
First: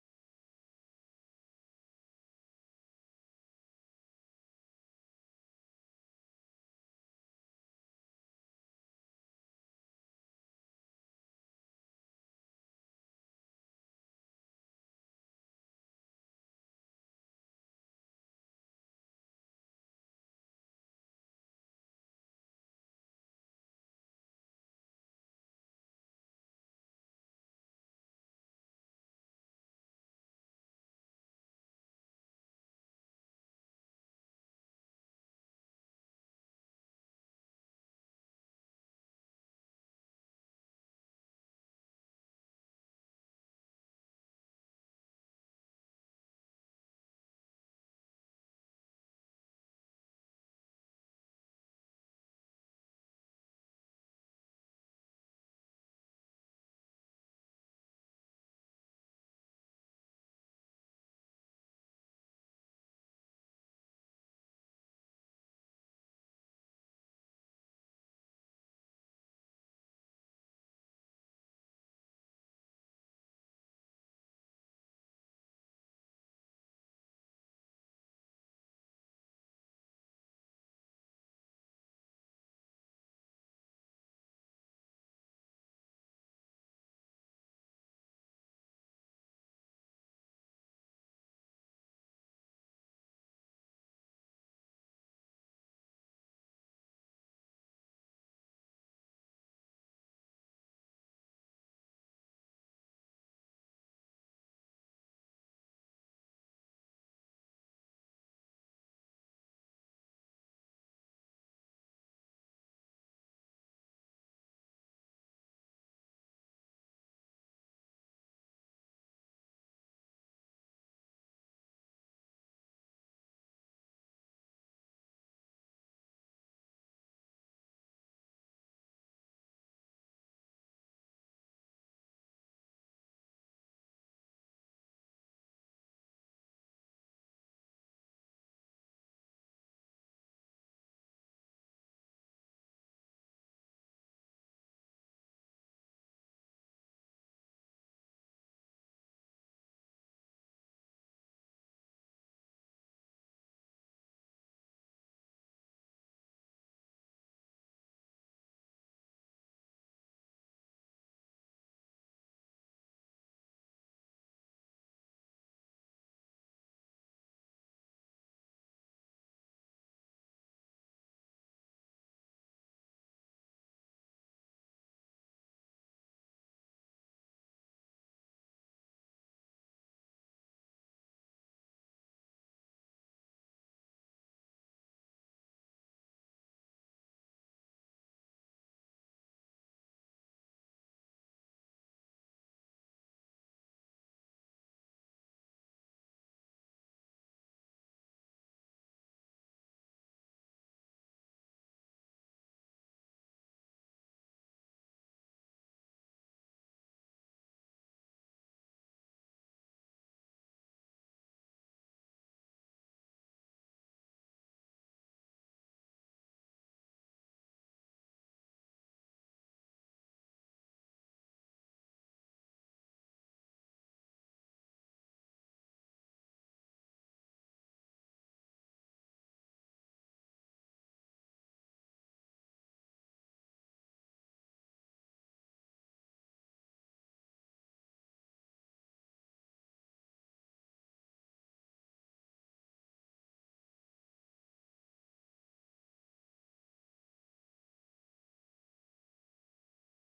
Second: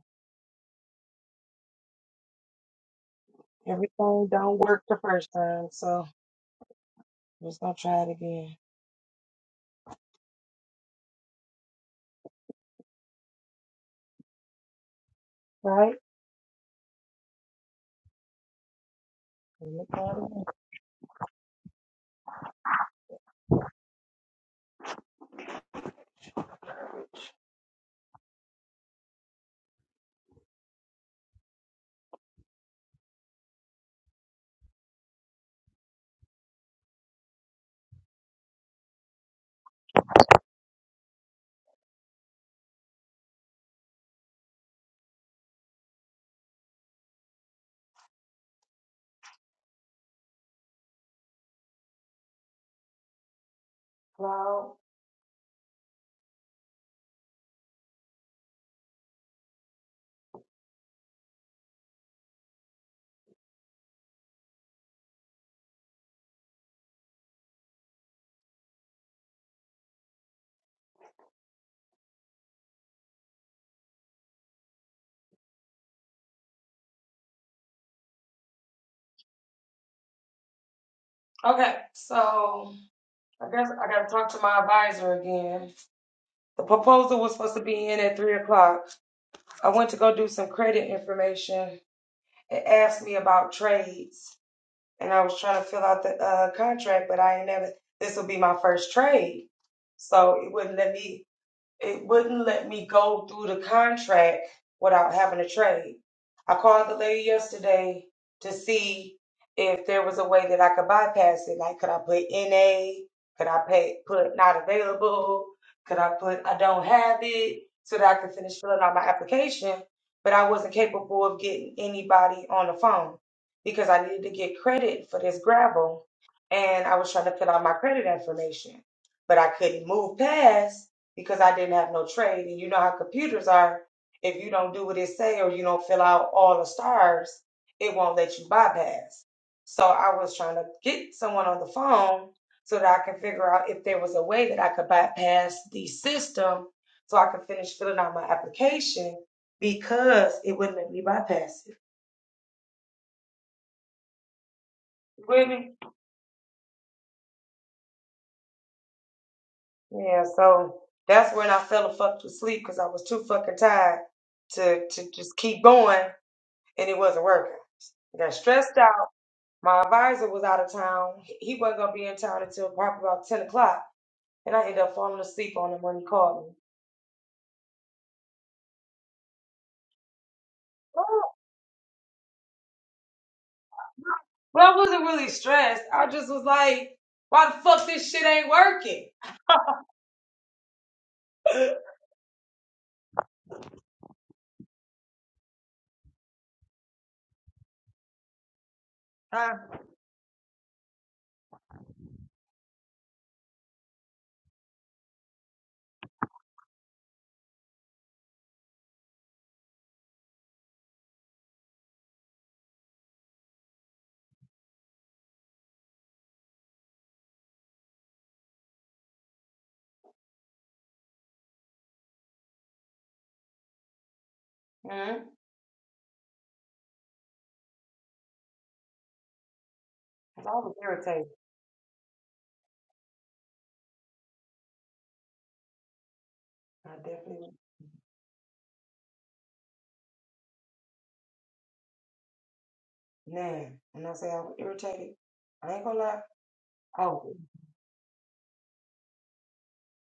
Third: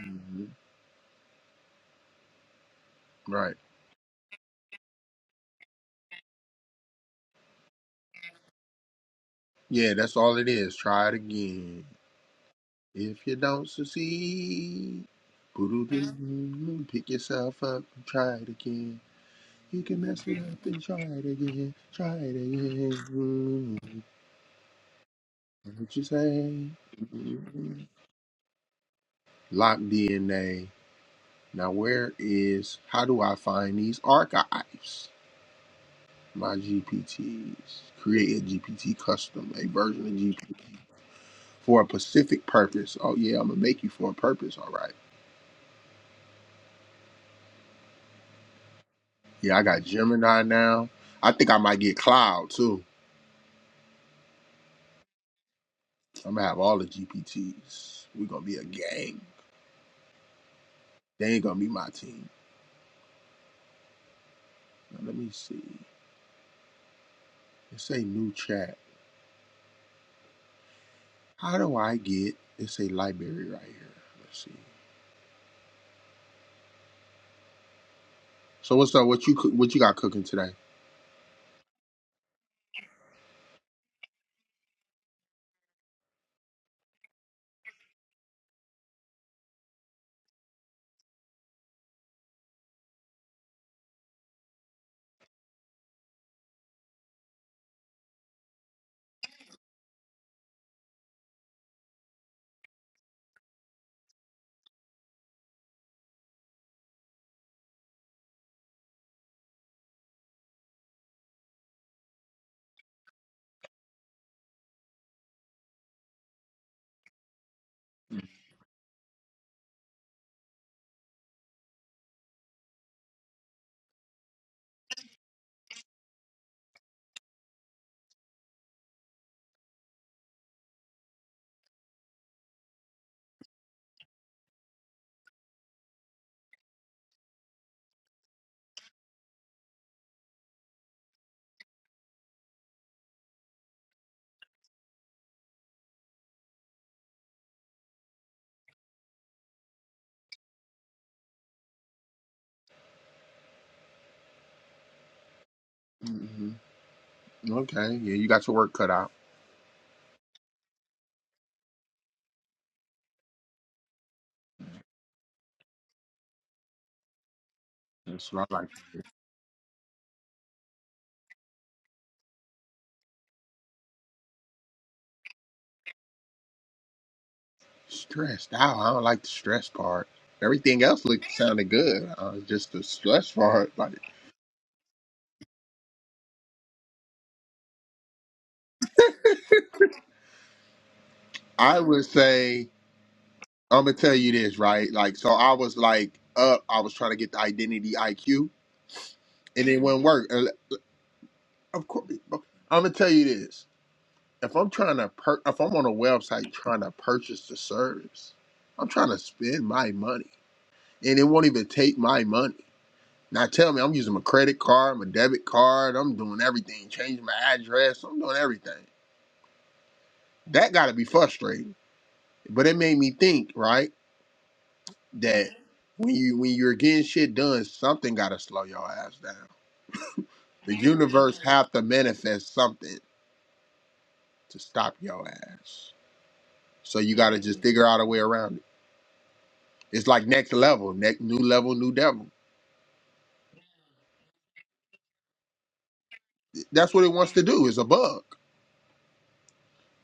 B: Mhm. Right. Yeah, that's all it is. Try it again. If you don't succeed, boo-doo-doo-doo, pick yourself up and try it again. You can mess it up and try it again. Try it again. Mm, What you say? Mm. Lock DNA. Now, where is, how do I find these archives? My GPTs. Create a GPT custom, a version of GPT for a specific purpose. Oh, yeah, I'm going to make you for a purpose. All right. Yeah, I got Gemini now. I think I might get Cloud too. I'm going to have all the GPTs. We're going to be a gang. They ain't going to be my team. Now, let me see. It's a new chat. How do I get? It's a library right here. Let's see. So what's up? What you what you got cooking today? hmm Okay. Yeah, you got your work cut out. That's what I like. to hear. Stressed out. I don't like the stress part. Everything else looked sounded good. Uh, just the stress part. Like I would say, I'm gonna tell you this right. Like so, I was like up. I was trying to get the identity IQ, and it wouldn't work. And Of course, I'm gonna tell you this. if I'm trying to per- if I'm on a website trying to purchase the service, I'm trying to spend my money, and it won't even take my money. Now tell me, I'm using my credit card, my debit card, I'm doing everything, changing my address, I'm doing everything. That got to be frustrating. But it made me think, right, that when you when you're getting shit done, something got to slow your ass down.
A: I was
B: The
A: irritated.
B: universe have to manifest something to stop your ass.
A: I
B: So you got to
A: definitely
B: just figure out a way around it. It's like next level, next new level, new devil.
A: nah. When I say I was irritated, I ain't gonna lie.
B: That's what it
A: Oh,
B: wants to do. Is a bug.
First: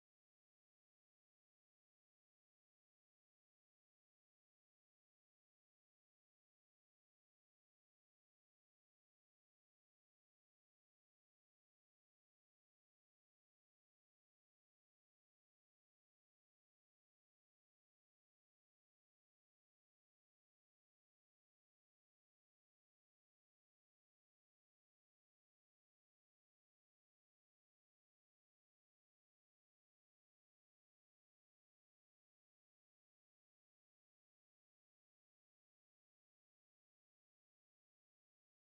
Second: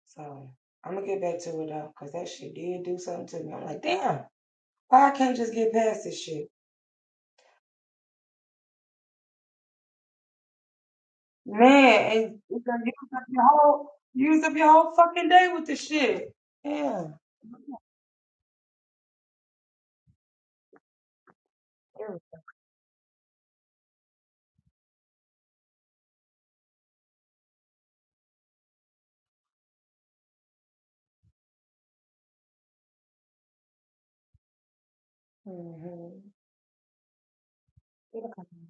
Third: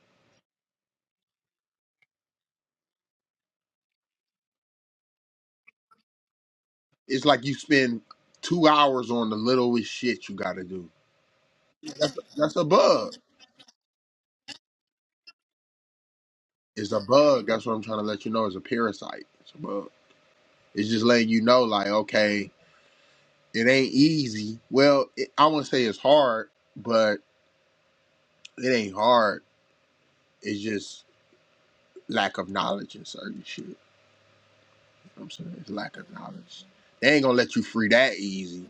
A: So I'm gonna get back to it though, cause that shit did do something to me. I'm like, damn, why I can't just get past this shit,
B: It's like you spend two hours on the littlest shit you got to do.
A: man?
B: That's
A: And
B: that's
A: you
B: a
A: gonna use
B: bug.
A: up your whole, use up your whole fucking day with this shit.
B: It's a
A: Yeah.
B: bug. That's what I'm trying to let you know. It's a parasite. It's a bug. It's just letting you know, like, okay, it ain't easy. Well, it, I wouldn't say it's hard, but it ain't hard. It's just lack of knowledge and certain shit. You know what I'm saying it's lack of knowledge. They ain't gonna let you free that easy.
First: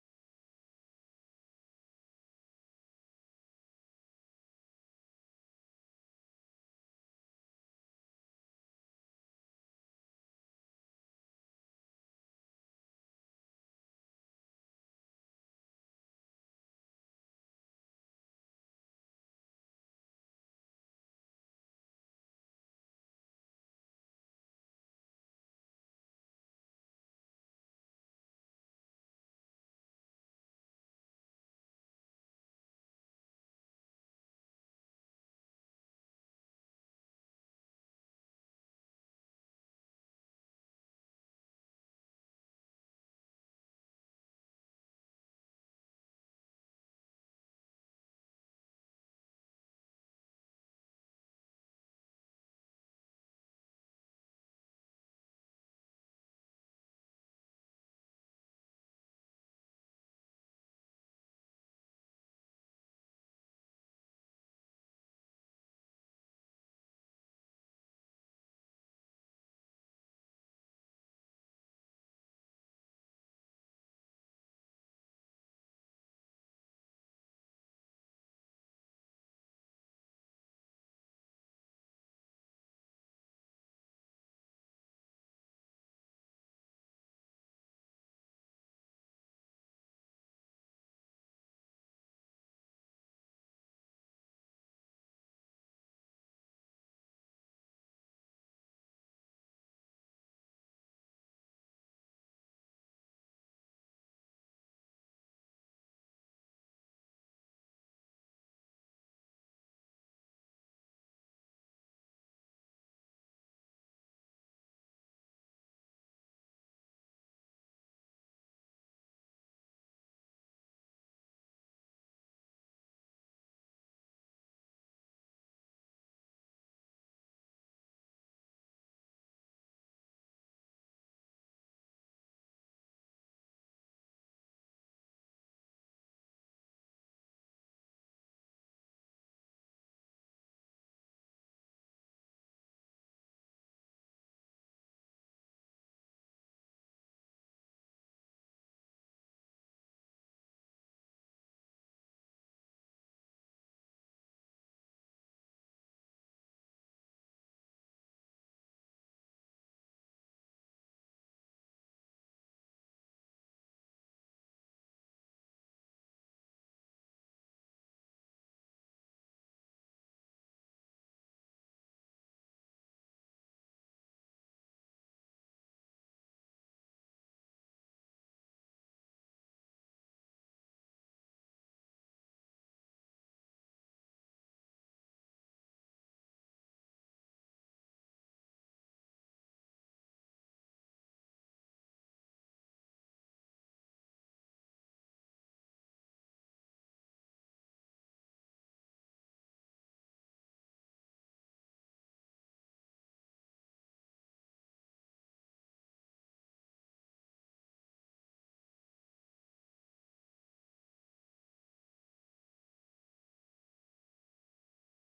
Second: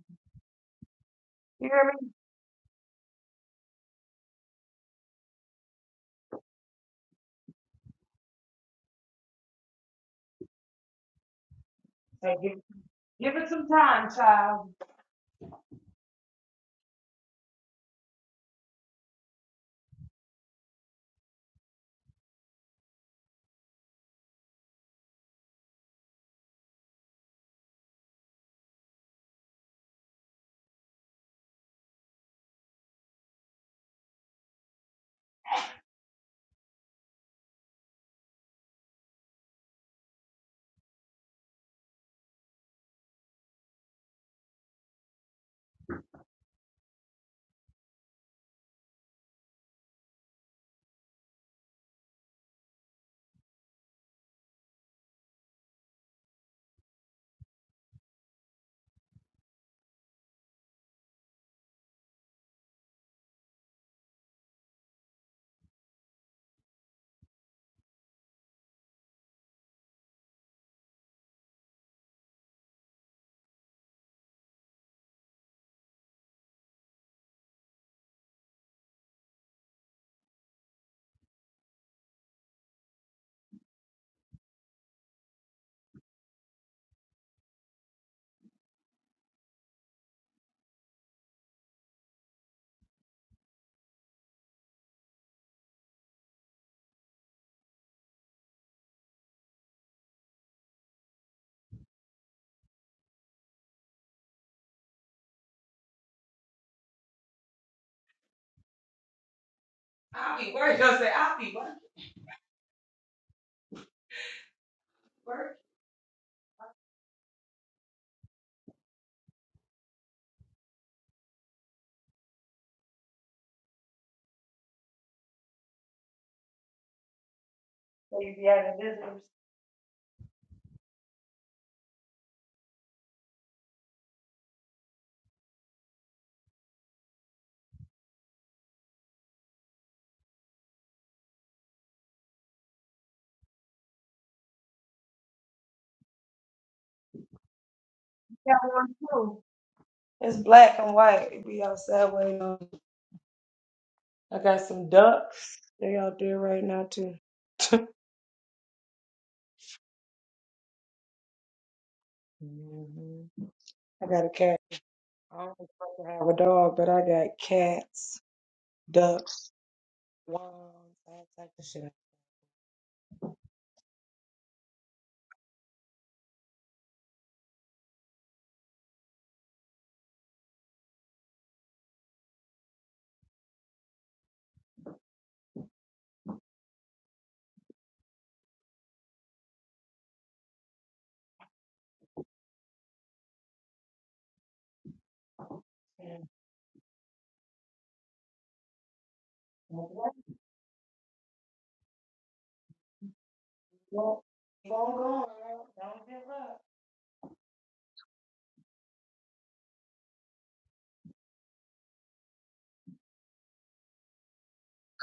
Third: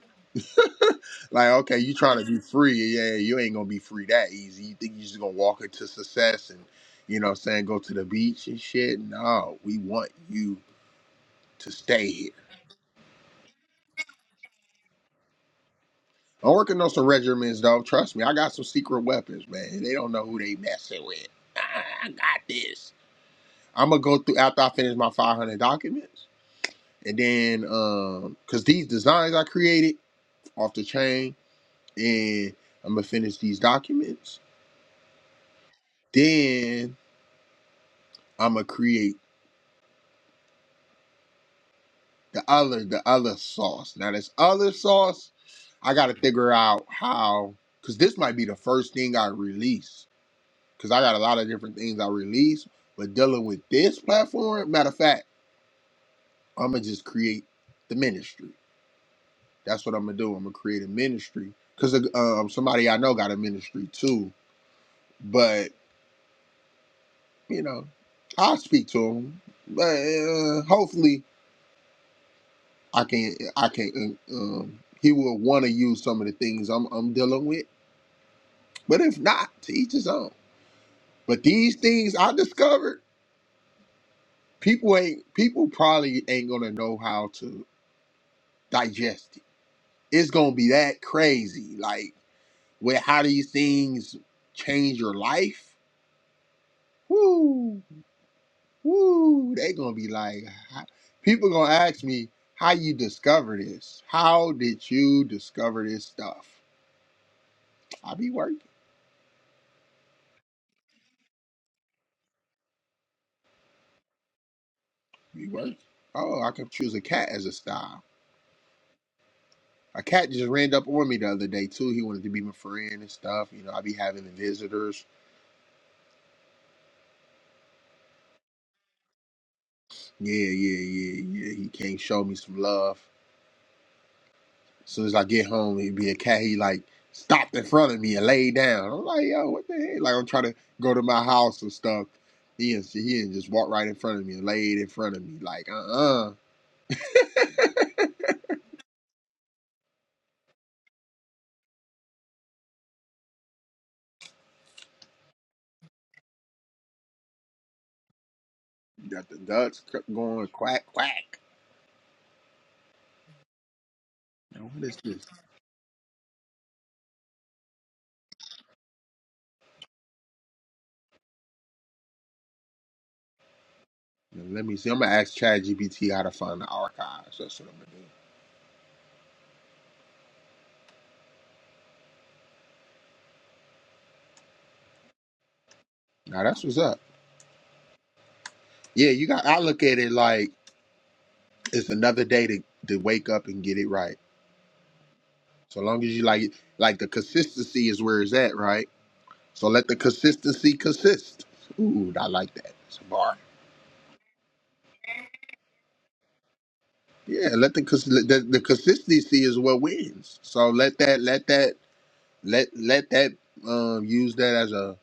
B: Like, okay, you trying to be free. Yeah, you ain't gonna be free that easy. You think you just gonna walk into success and you know what I'm saying, go to the beach and shit. No, we want you to stay here. I'm working on some regimens though. Trust me, I got some secret weapons, man. They don't know who they messing with. I, I got this. I'm gonna go through after I finish my 500 documents, and then um, cause these designs I created off the chain, and I'm gonna finish these documents. Then I'm gonna create the other the other sauce. Now this other sauce, I gotta figure out how because this might be the first thing I release. Cause I got a lot of different things I release, but dealing with this platform, matter of fact, I'ma just create the ministry. That's what I'm gonna do. I'm gonna create a ministry. Cause um, somebody I know got a ministry too. But, you know, I'll speak to him. But uh, hopefully I can I can uh, um he will want to use some of the things I'm I'm dealing with But if not, to each his own. But these things I discovered, people ain't people probably ain't gonna know how to digest it. It's gonna be that crazy, like with how these things change your life. Woo, woo, they gonna be like, "How-" people gonna ask me how you discover this. How did you discover this stuff? I be working, be working. Oh, I can choose a cat as a style. A cat just ran up on me the other day too. He wanted to be my friend and stuff. You know, I be having the visitors. Yeah, yeah, yeah, yeah. He can't show me some love. As soon as I get home, he'd be a cat. He like stopped in front of me and laid down. I'm like, yo, what the heck? Like I'm trying to go to my house and stuff. He and he didn't just walked right in front of me and laid in front of me. Like, uh, uh got the ducks going quack quack. Now what is this? Now, let me see. I'm gonna ask ChatGPT how to find the archives. That's what I'm gonna do. Now that's what's up. Yeah, you got. I look at it like it's another day to to wake up and get it right. So long as you like, like the consistency is where it's at, right? So let the consistency consist. Ooh, I like that. It's a bar. Yeah, let the cons- the, the consistency is what wins. So let that let that let let that um use that as a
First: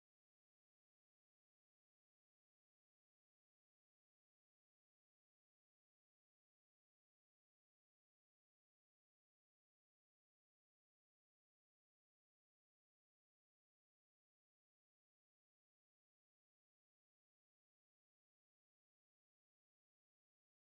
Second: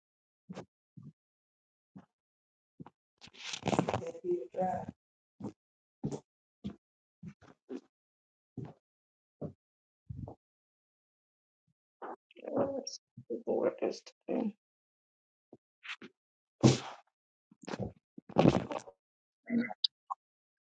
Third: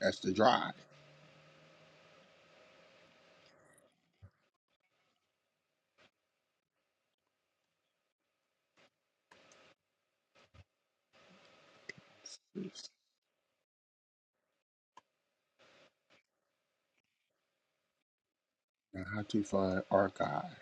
B: as the drive. Now, How to find archive?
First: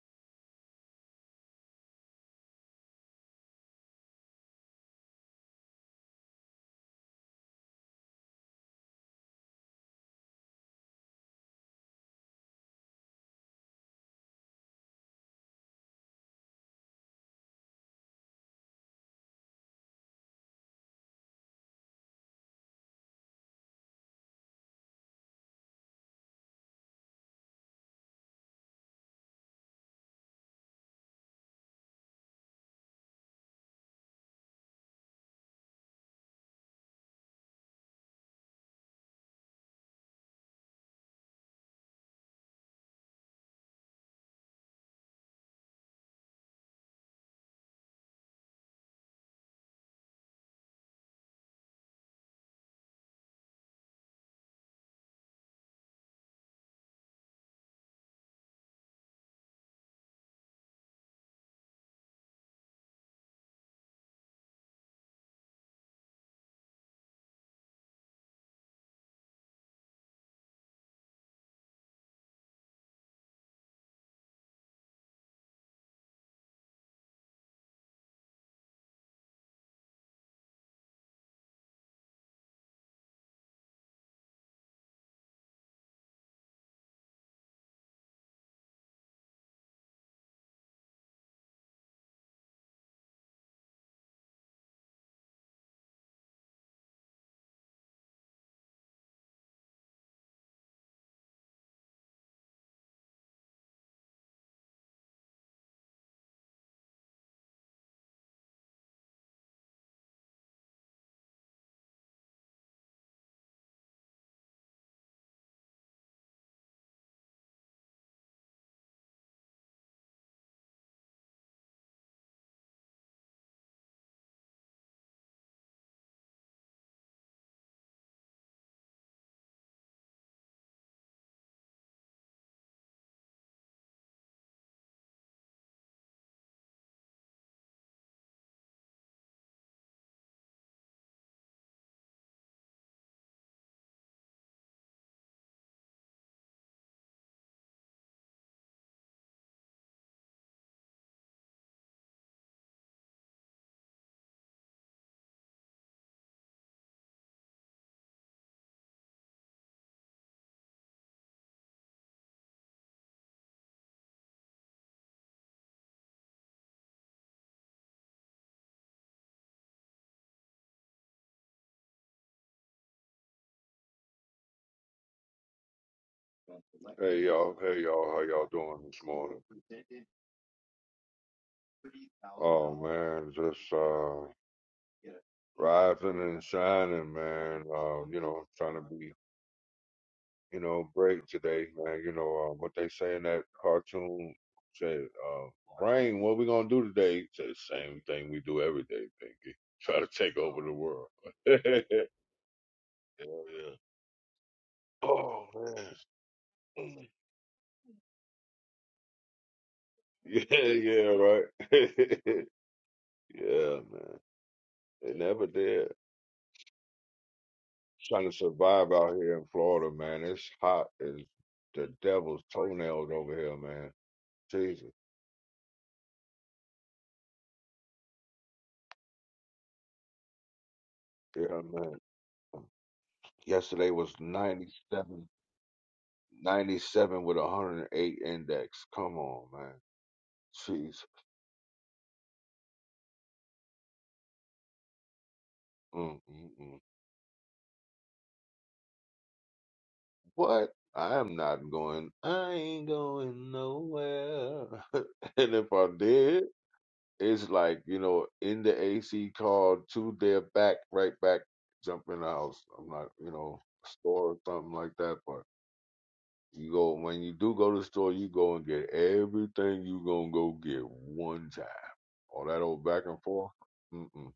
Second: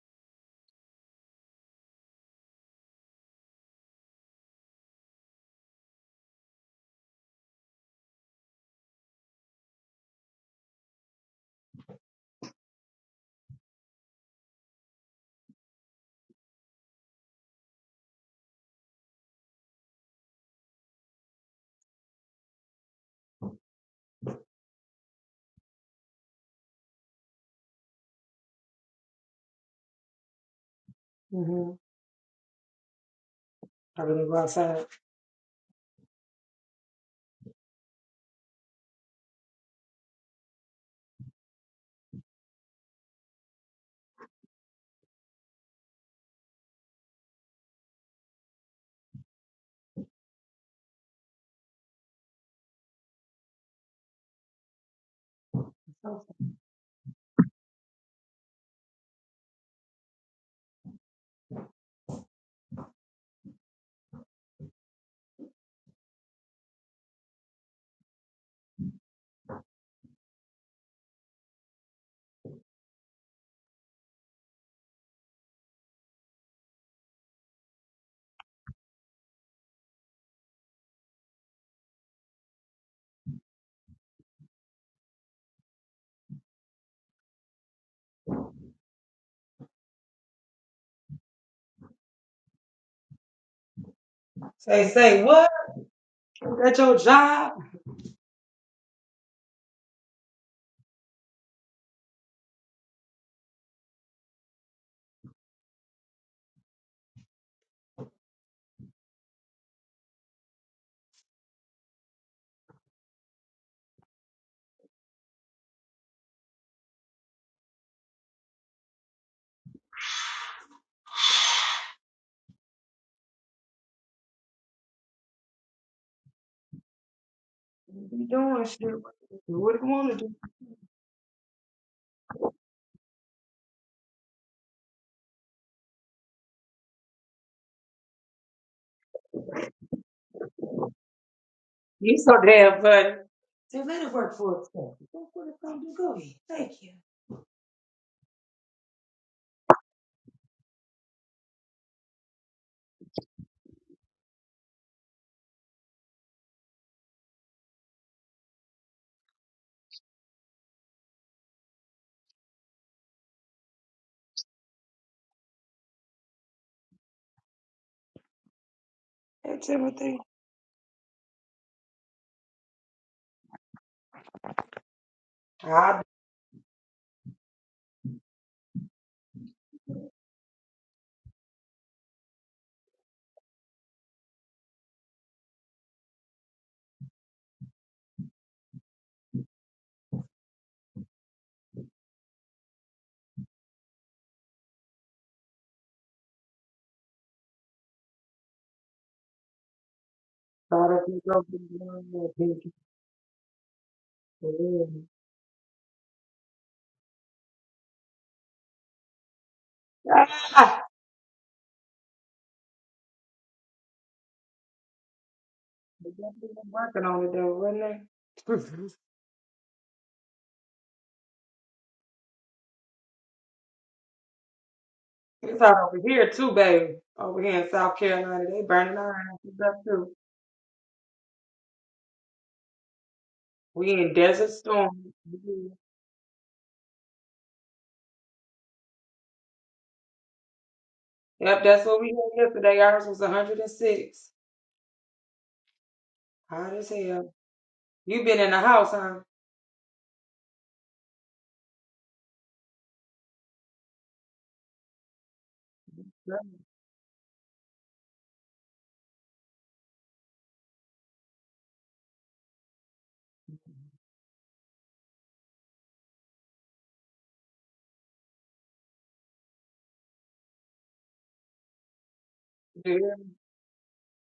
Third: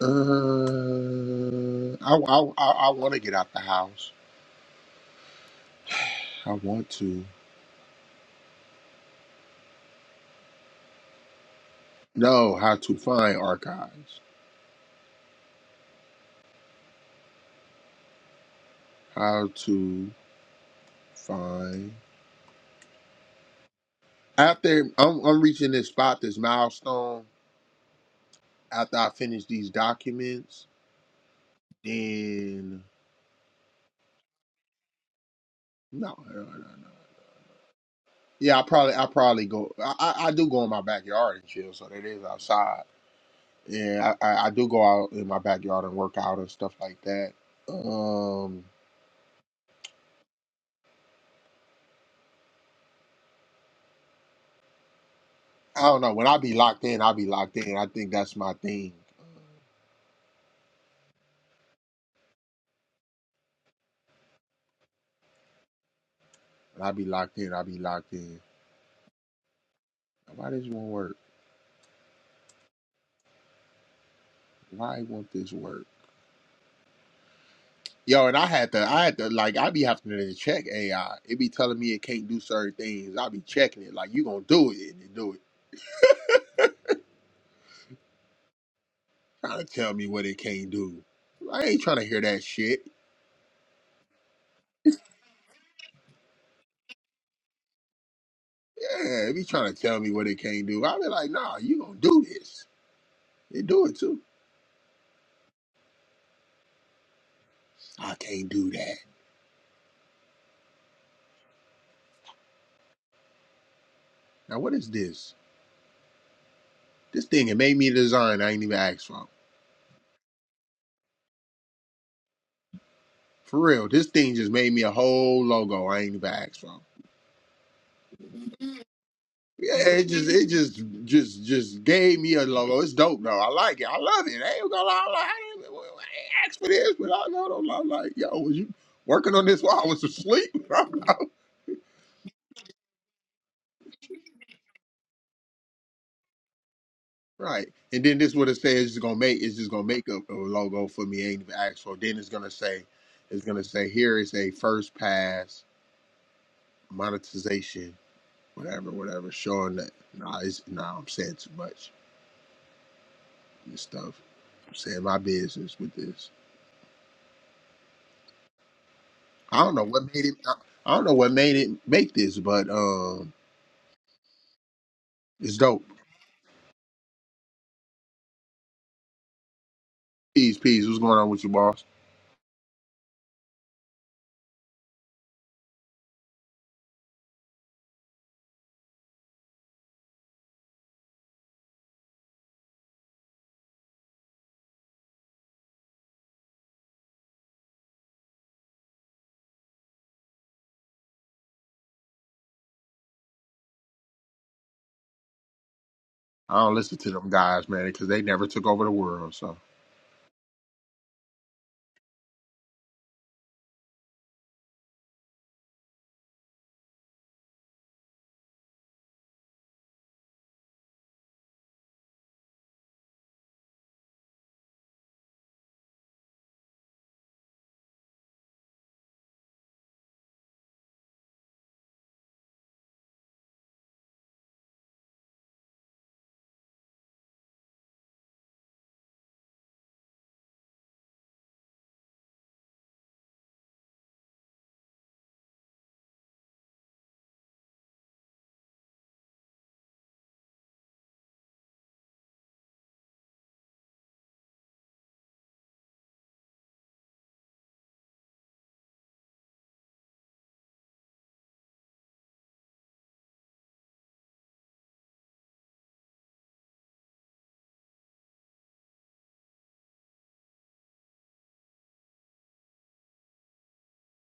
B: Uh, I I I, I want to get out the house. I want to. No, how to find archives. How to find. After I'm, I'm reaching this spot, this milestone, after I finish these documents, then. No, no, no, no. Yeah, I probably, I probably go. I, I, I do go in my backyard and chill, so that is outside. Yeah, I, I, I do go out in my backyard and work out and stuff like that. Um, I don't know. When I be locked in, I be locked in. I think that's my thing. When I be locked in, I be locked in. Why this won't work? Why won't this work? Yo, and I had to, I had to, like, I be having to check AI. It be telling me it can't do certain things. I be checking it, like, you gonna do it, and it do it. Trying to tell me what it can't do. I ain't trying to hear that shit. Yeah, it be trying to tell me what it can't do. I be like, nah, you gonna do this. It do it too. I can't do that. Now, what is this? This thing, it made me a design I ain't even asked for. For real, this thing just made me a whole logo I ain't even asked for. Yeah, it just it just just just gave me a logo. It's dope though. I like it. I love it. I ain't gonna lie. i like, I did well, I ain't asked for this, but I know them. I'm like, yo, was you working on this while I was asleep? right. And then this what it says it's gonna make it's just gonna make a, a logo for me. Ain't even asked for. Then it's gonna say it's gonna say here is a first pass monetization, whatever, whatever. Showing that nah, it's nah, I'm saying too much. This stuff. I'm saying my business with this. I don't know what made it. I, I don't know what made it make this, but um, it's dope.
C: Hey y'all, hey y'all, how y'all doing this morning?
B: Peace, peace. What's going on with you, boss?
C: Oh man, just uh rising and shining, man. Um, you know, trying to be, you know, great today, man. You know, um, what they say in that cartoon said, uh, brain, what we gonna do today? It Said same thing we do every day, Pinky. Try to take over the world. yeah, yeah. Oh man.
B: I don't listen to them guys, man, because they never took over the world. So
C: Yeah, yeah, right. yeah, man. They never did. trying to survive out here in Florida, man. It's hot as the devil's toenails over here, man. Jesus. Yeah, man. Yesterday was 97, 97 with a 108 index. Come on, man. Jeez. Mm, mm, mm. What? I am not going. I ain't going nowhere. and if I did, It's like, you know, in the AC card to their back, right back, jump in the house. I'm not, you know, store or something like that. But you go, when you do go to the store, you go and get everything you going to go get one time. All that old back and forth. Mm-mm.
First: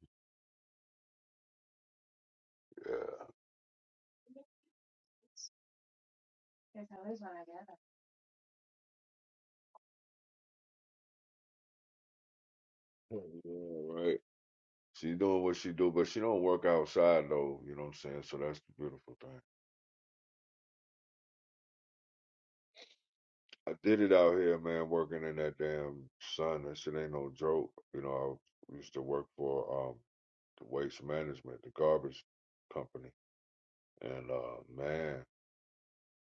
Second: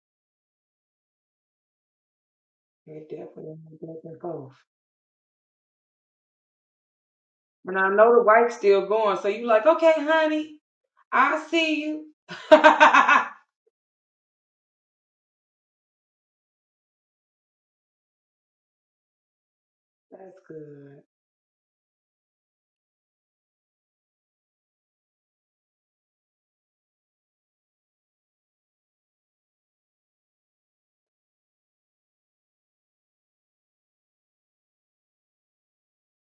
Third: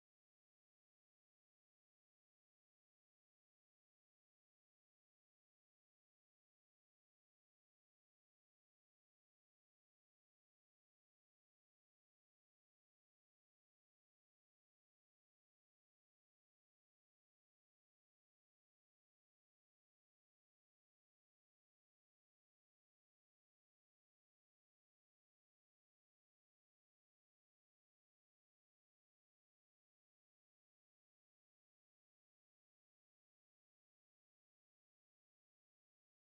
C: Yeah. yeah. Right. She doing what she do, but she don't work outside though. You know what I'm saying? So that's the beautiful thing. I did it out here, man, working in that damn sun. That shit ain't no joke. You know, I used to work for. um. the waste management, the garbage company. And uh man,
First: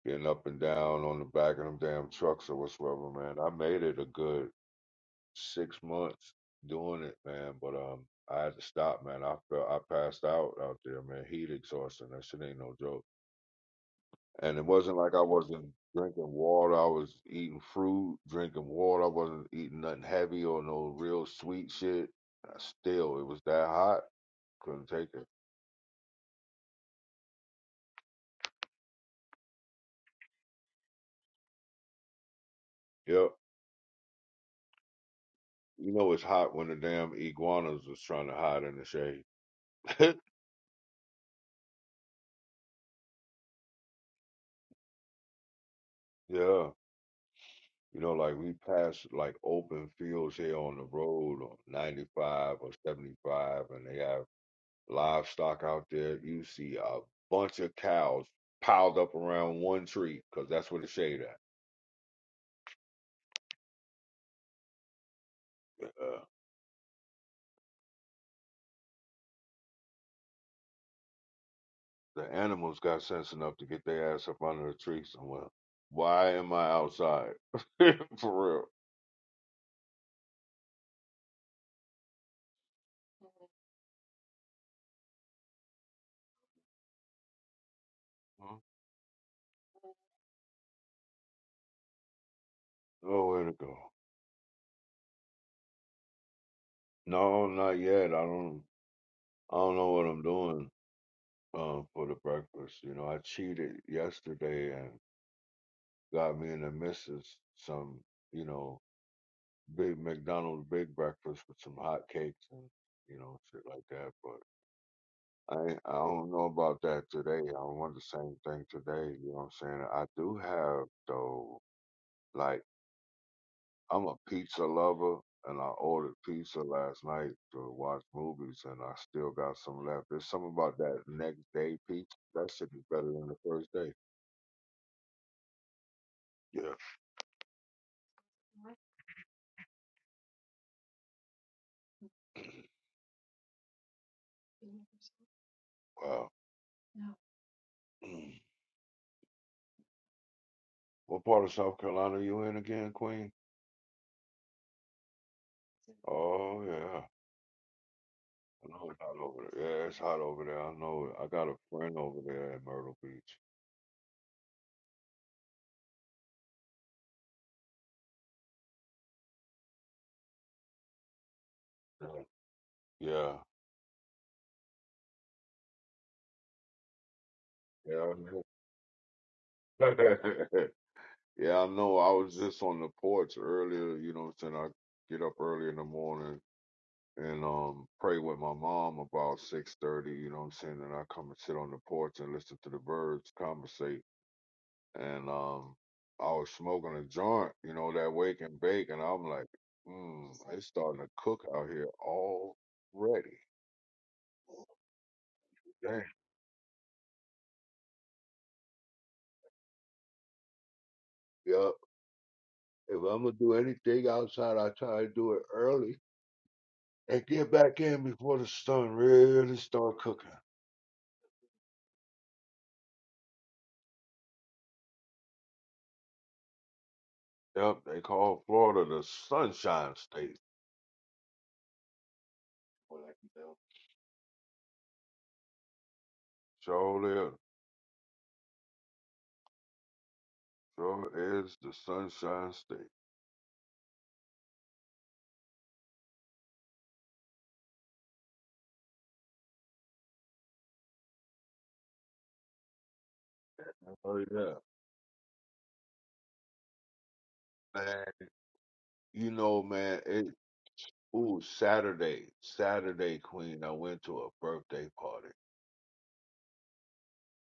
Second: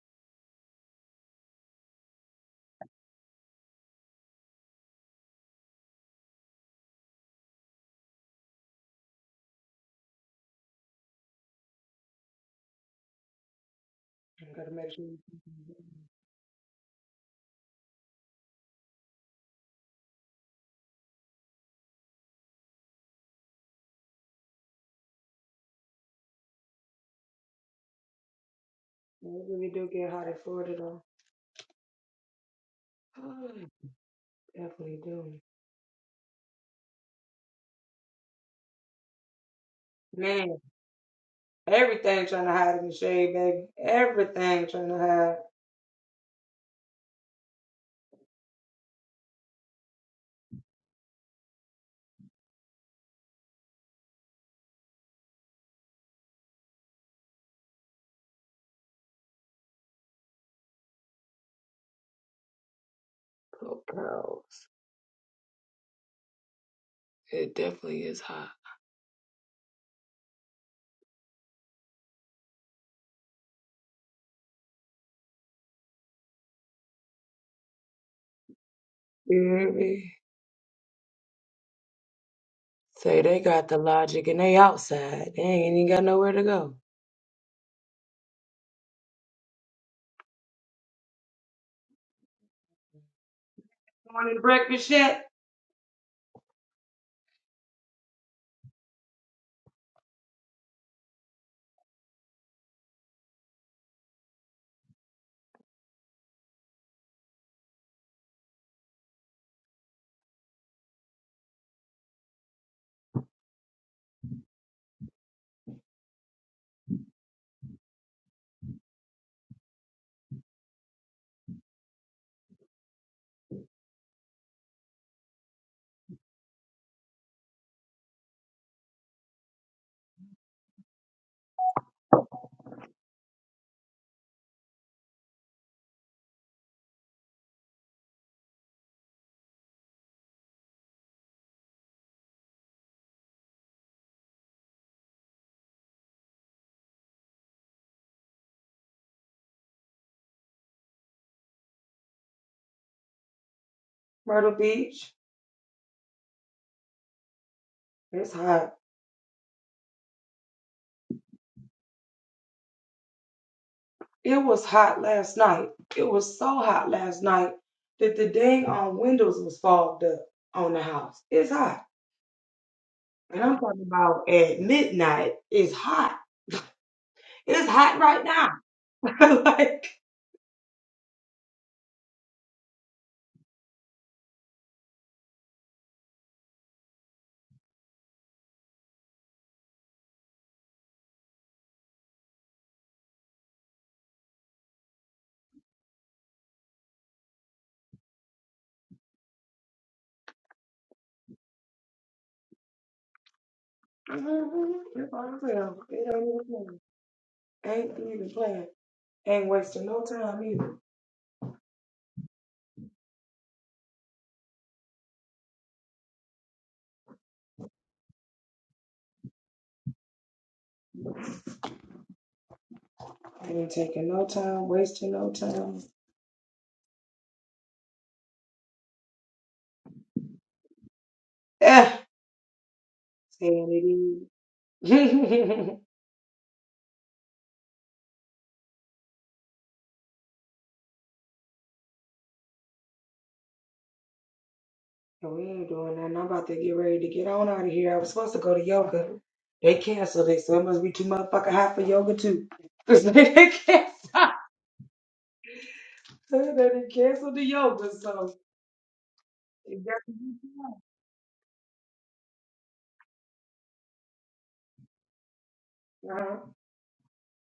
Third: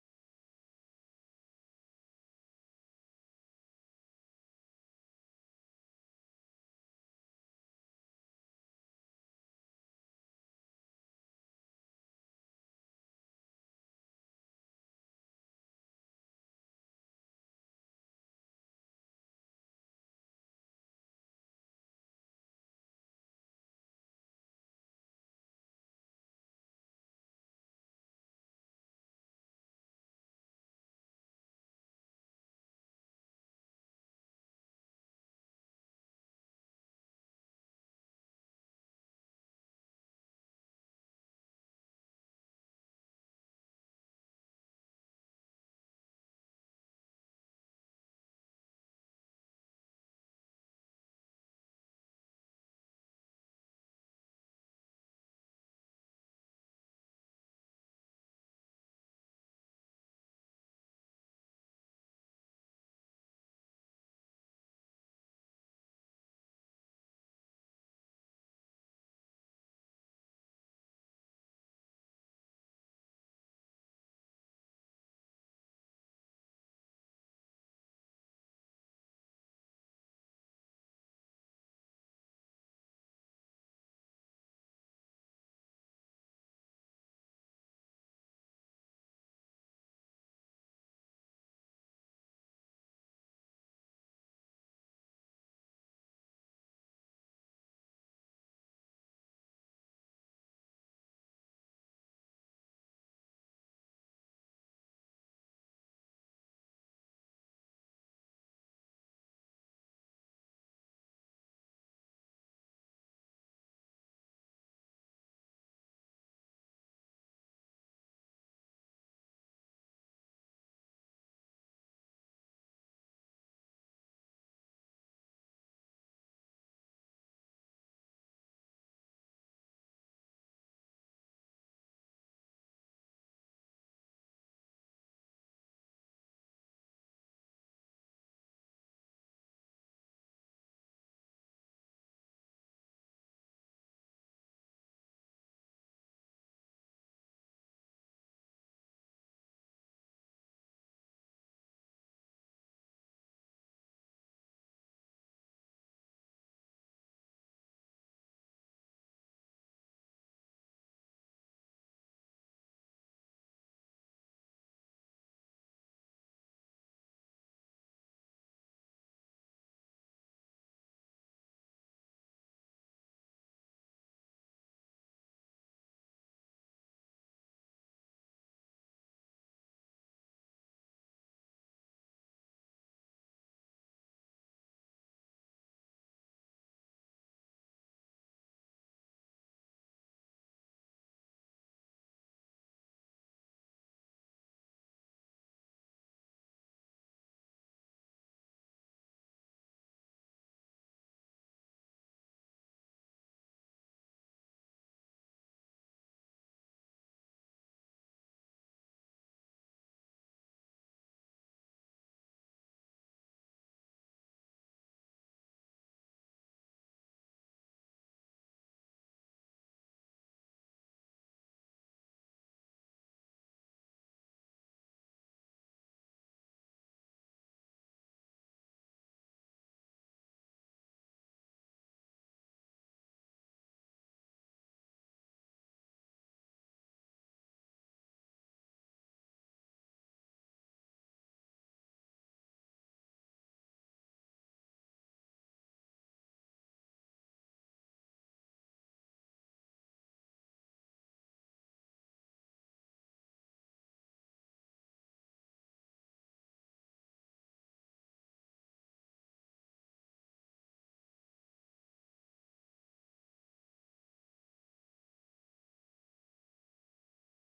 C: getting up and down on the back of them damn trucks or whatsoever, man. I made it a good six months doing it, man, but um I had to stop, man. I felt I passed out out there, man. Heat exhaustion. That shit ain't no joke. And it wasn't like I wasn't drinking water. I was eating fruit, drinking water. I wasn't eating nothing heavy or no real sweet shit. I still, it was that hot. Couldn't take it. Yep. You know it's hot when the damn iguanas is trying to hide in the shade. yeah. You know, like we pass like open fields here on the road on 95 or 75 and they have livestock out there. You see a bunch of cows piled up around one tree because that's where the shade at. Uh, the animals got sense enough to get their ass up under the tree somewhere. Why am I outside? For real. Huh? Nowhere to go. No, not yet. I don't. I don't know what I'm doing um, for the breakfast. You know, I cheated yesterday and got me and the missus some, you know, big McDonald's big breakfast with some hot cakes and you know shit like that. But I ain't- I don't know about that today. I don't want the same thing today. You know what I'm saying? I do have though, like. I'm a pizza lover, and I ordered pizza last night to watch movies, and I still got some left. There's something about that next day pizza. That shit is better than the first day. Yeah. Wow. Mm. what part of South Carolina are you in again, Queen? Oh yeah. I know it's hot over there. Yeah, it's hot over there. I know. it. I got a friend over there at Myrtle Beach. Yeah. Yeah. Yeah, I know. yeah, I know. I was just on the porch earlier. You know, what I'm saying I get up early in the morning and um pray with my mom about six thirty, you know what I'm saying, and I come and sit on the porch and listen to the birds conversate. And um I was smoking a joint, you know, that wake and bake and I'm like, mm, it's starting to cook out here already. Damn. Yup. If I'm gonna do anything outside, I try to do it early and get back in before the sun really start cooking. Yep, they call Florida the sunshine state. Sure So is the Sunshine State. Oh yeah, man. You know, man. It ooh Saturday, Saturday Queen. I went to a birthday party,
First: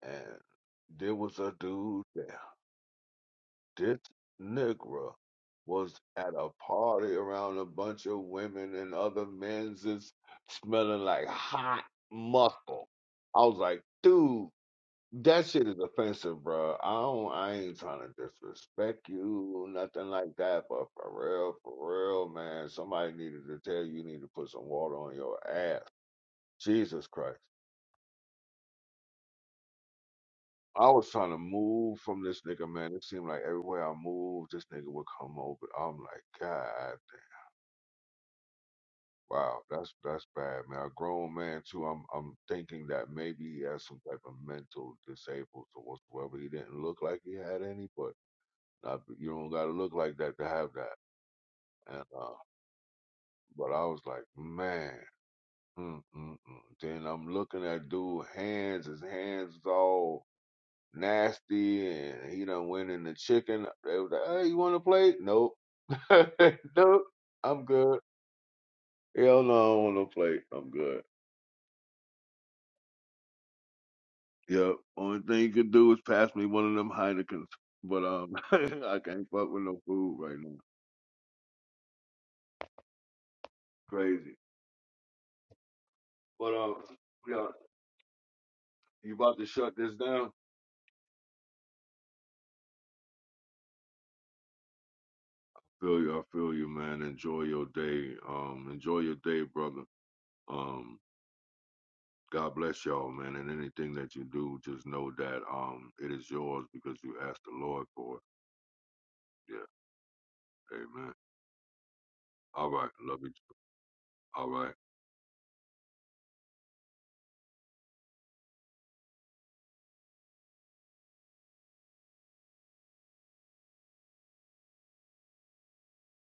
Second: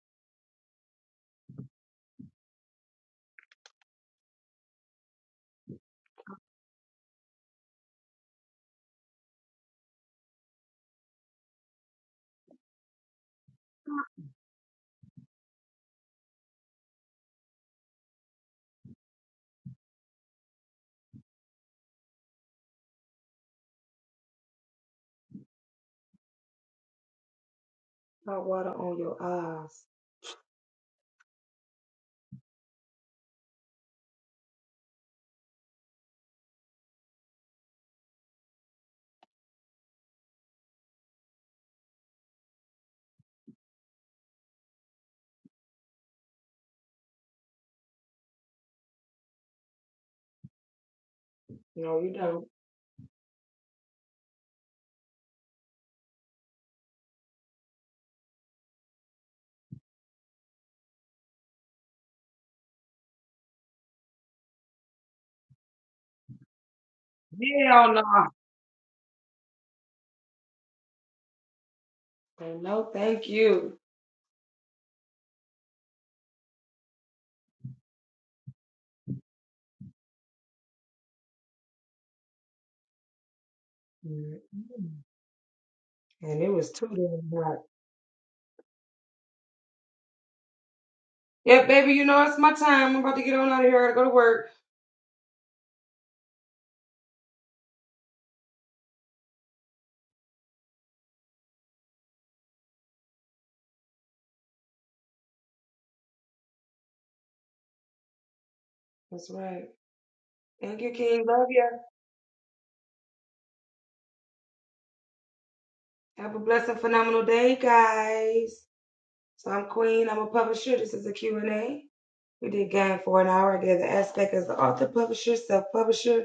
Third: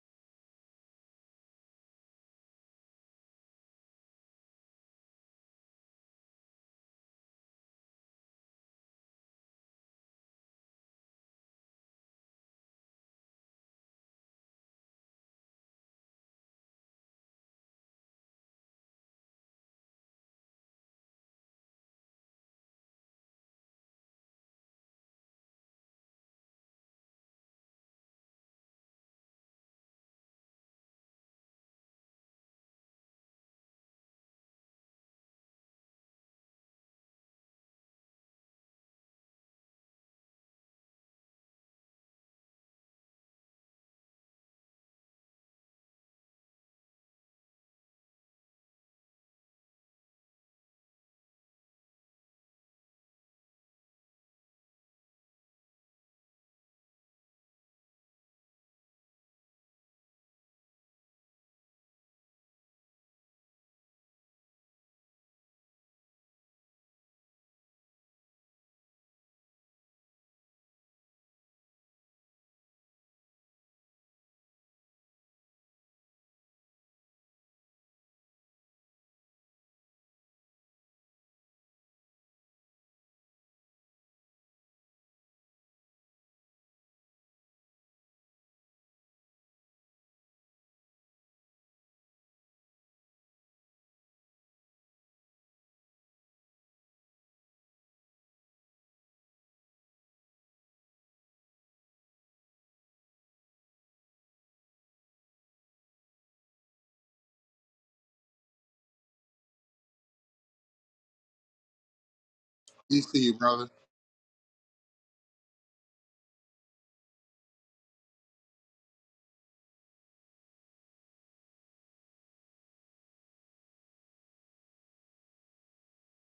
C: and there was a dude there. This nigga was at a party around a bunch of women and other men's is smelling like hot muscle. I was like, dude. That shit is offensive, bro. I don't. I ain't trying to disrespect you, nothing like that. But for real, for real, man, somebody needed to tell you you need to put some water on your ass. Jesus Christ. I was trying to move from this nigga, man. It seemed like everywhere I moved, this nigga would come over. I'm like, God, wow, that's that's bad, man. A grown man too. I'm I'm thinking that maybe he has some type of mental disabled or whatsoever. He didn't look like he had any, but. Uh, you don't got to look like that to have that. And uh, but I was like, man. Mm, mm, mm. Then I'm looking at dude hands. His hands is all nasty, and he done went in the chicken. They was like, hey, you want a plate? Nope. nope. I'm good. Hell no, I don't want a plate. I'm good. Yep. Only thing you could do is pass me one of them Heinekens. But um, I can't fuck with no food right now. Crazy. But um, yeah, you about to shut this down? Feel you, I feel you, man. Enjoy your day. Um, enjoy your day, brother. Um, God bless y'all, man. And anything that you do, just know that um, it is yours because you asked the Lord for it. Yeah, Amen. All right,
B: peace to
C: love you.
B: you, brother.
C: All right.
A: Phenomenal day, guys. So I'm Queen. I'm a publisher. This is a Q and a We did game for an hour. I gave the aspect as the author, publisher, self-publisher.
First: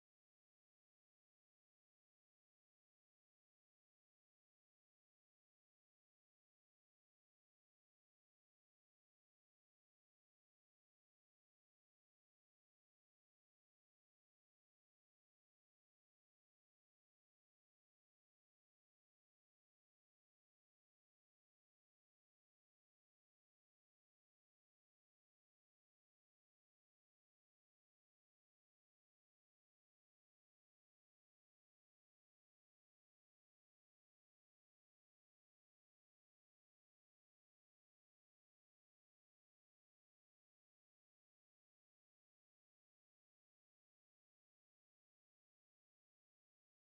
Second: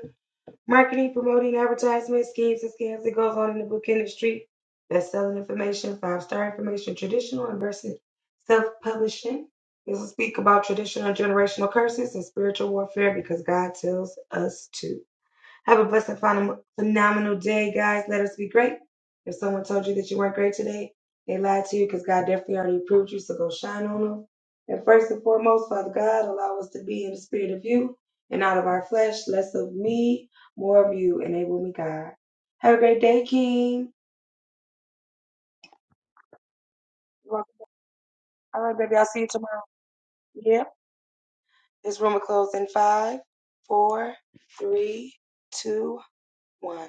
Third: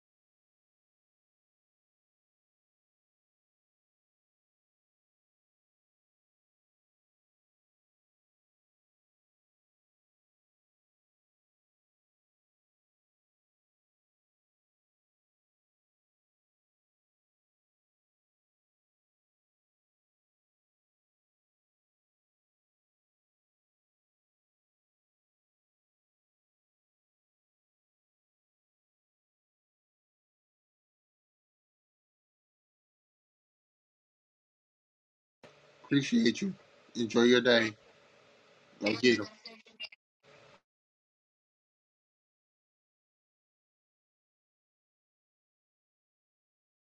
A: Marketing, promoting, advertisement, schemes, and scams that goes on in the book industry. Best-selling information, five-star information, traditional and versus self-publishing. This will speak about traditional and generational curses and spiritual warfare because God tells us to. Have a blessed, phenom- phenomenal day, guys. Let us be great. someone told you that you weren't great today, they lied to you because definitely already approved you. So on will.
B: Appreciate you. Enjoy your day. Go get 'em.
A: Three, Two, one.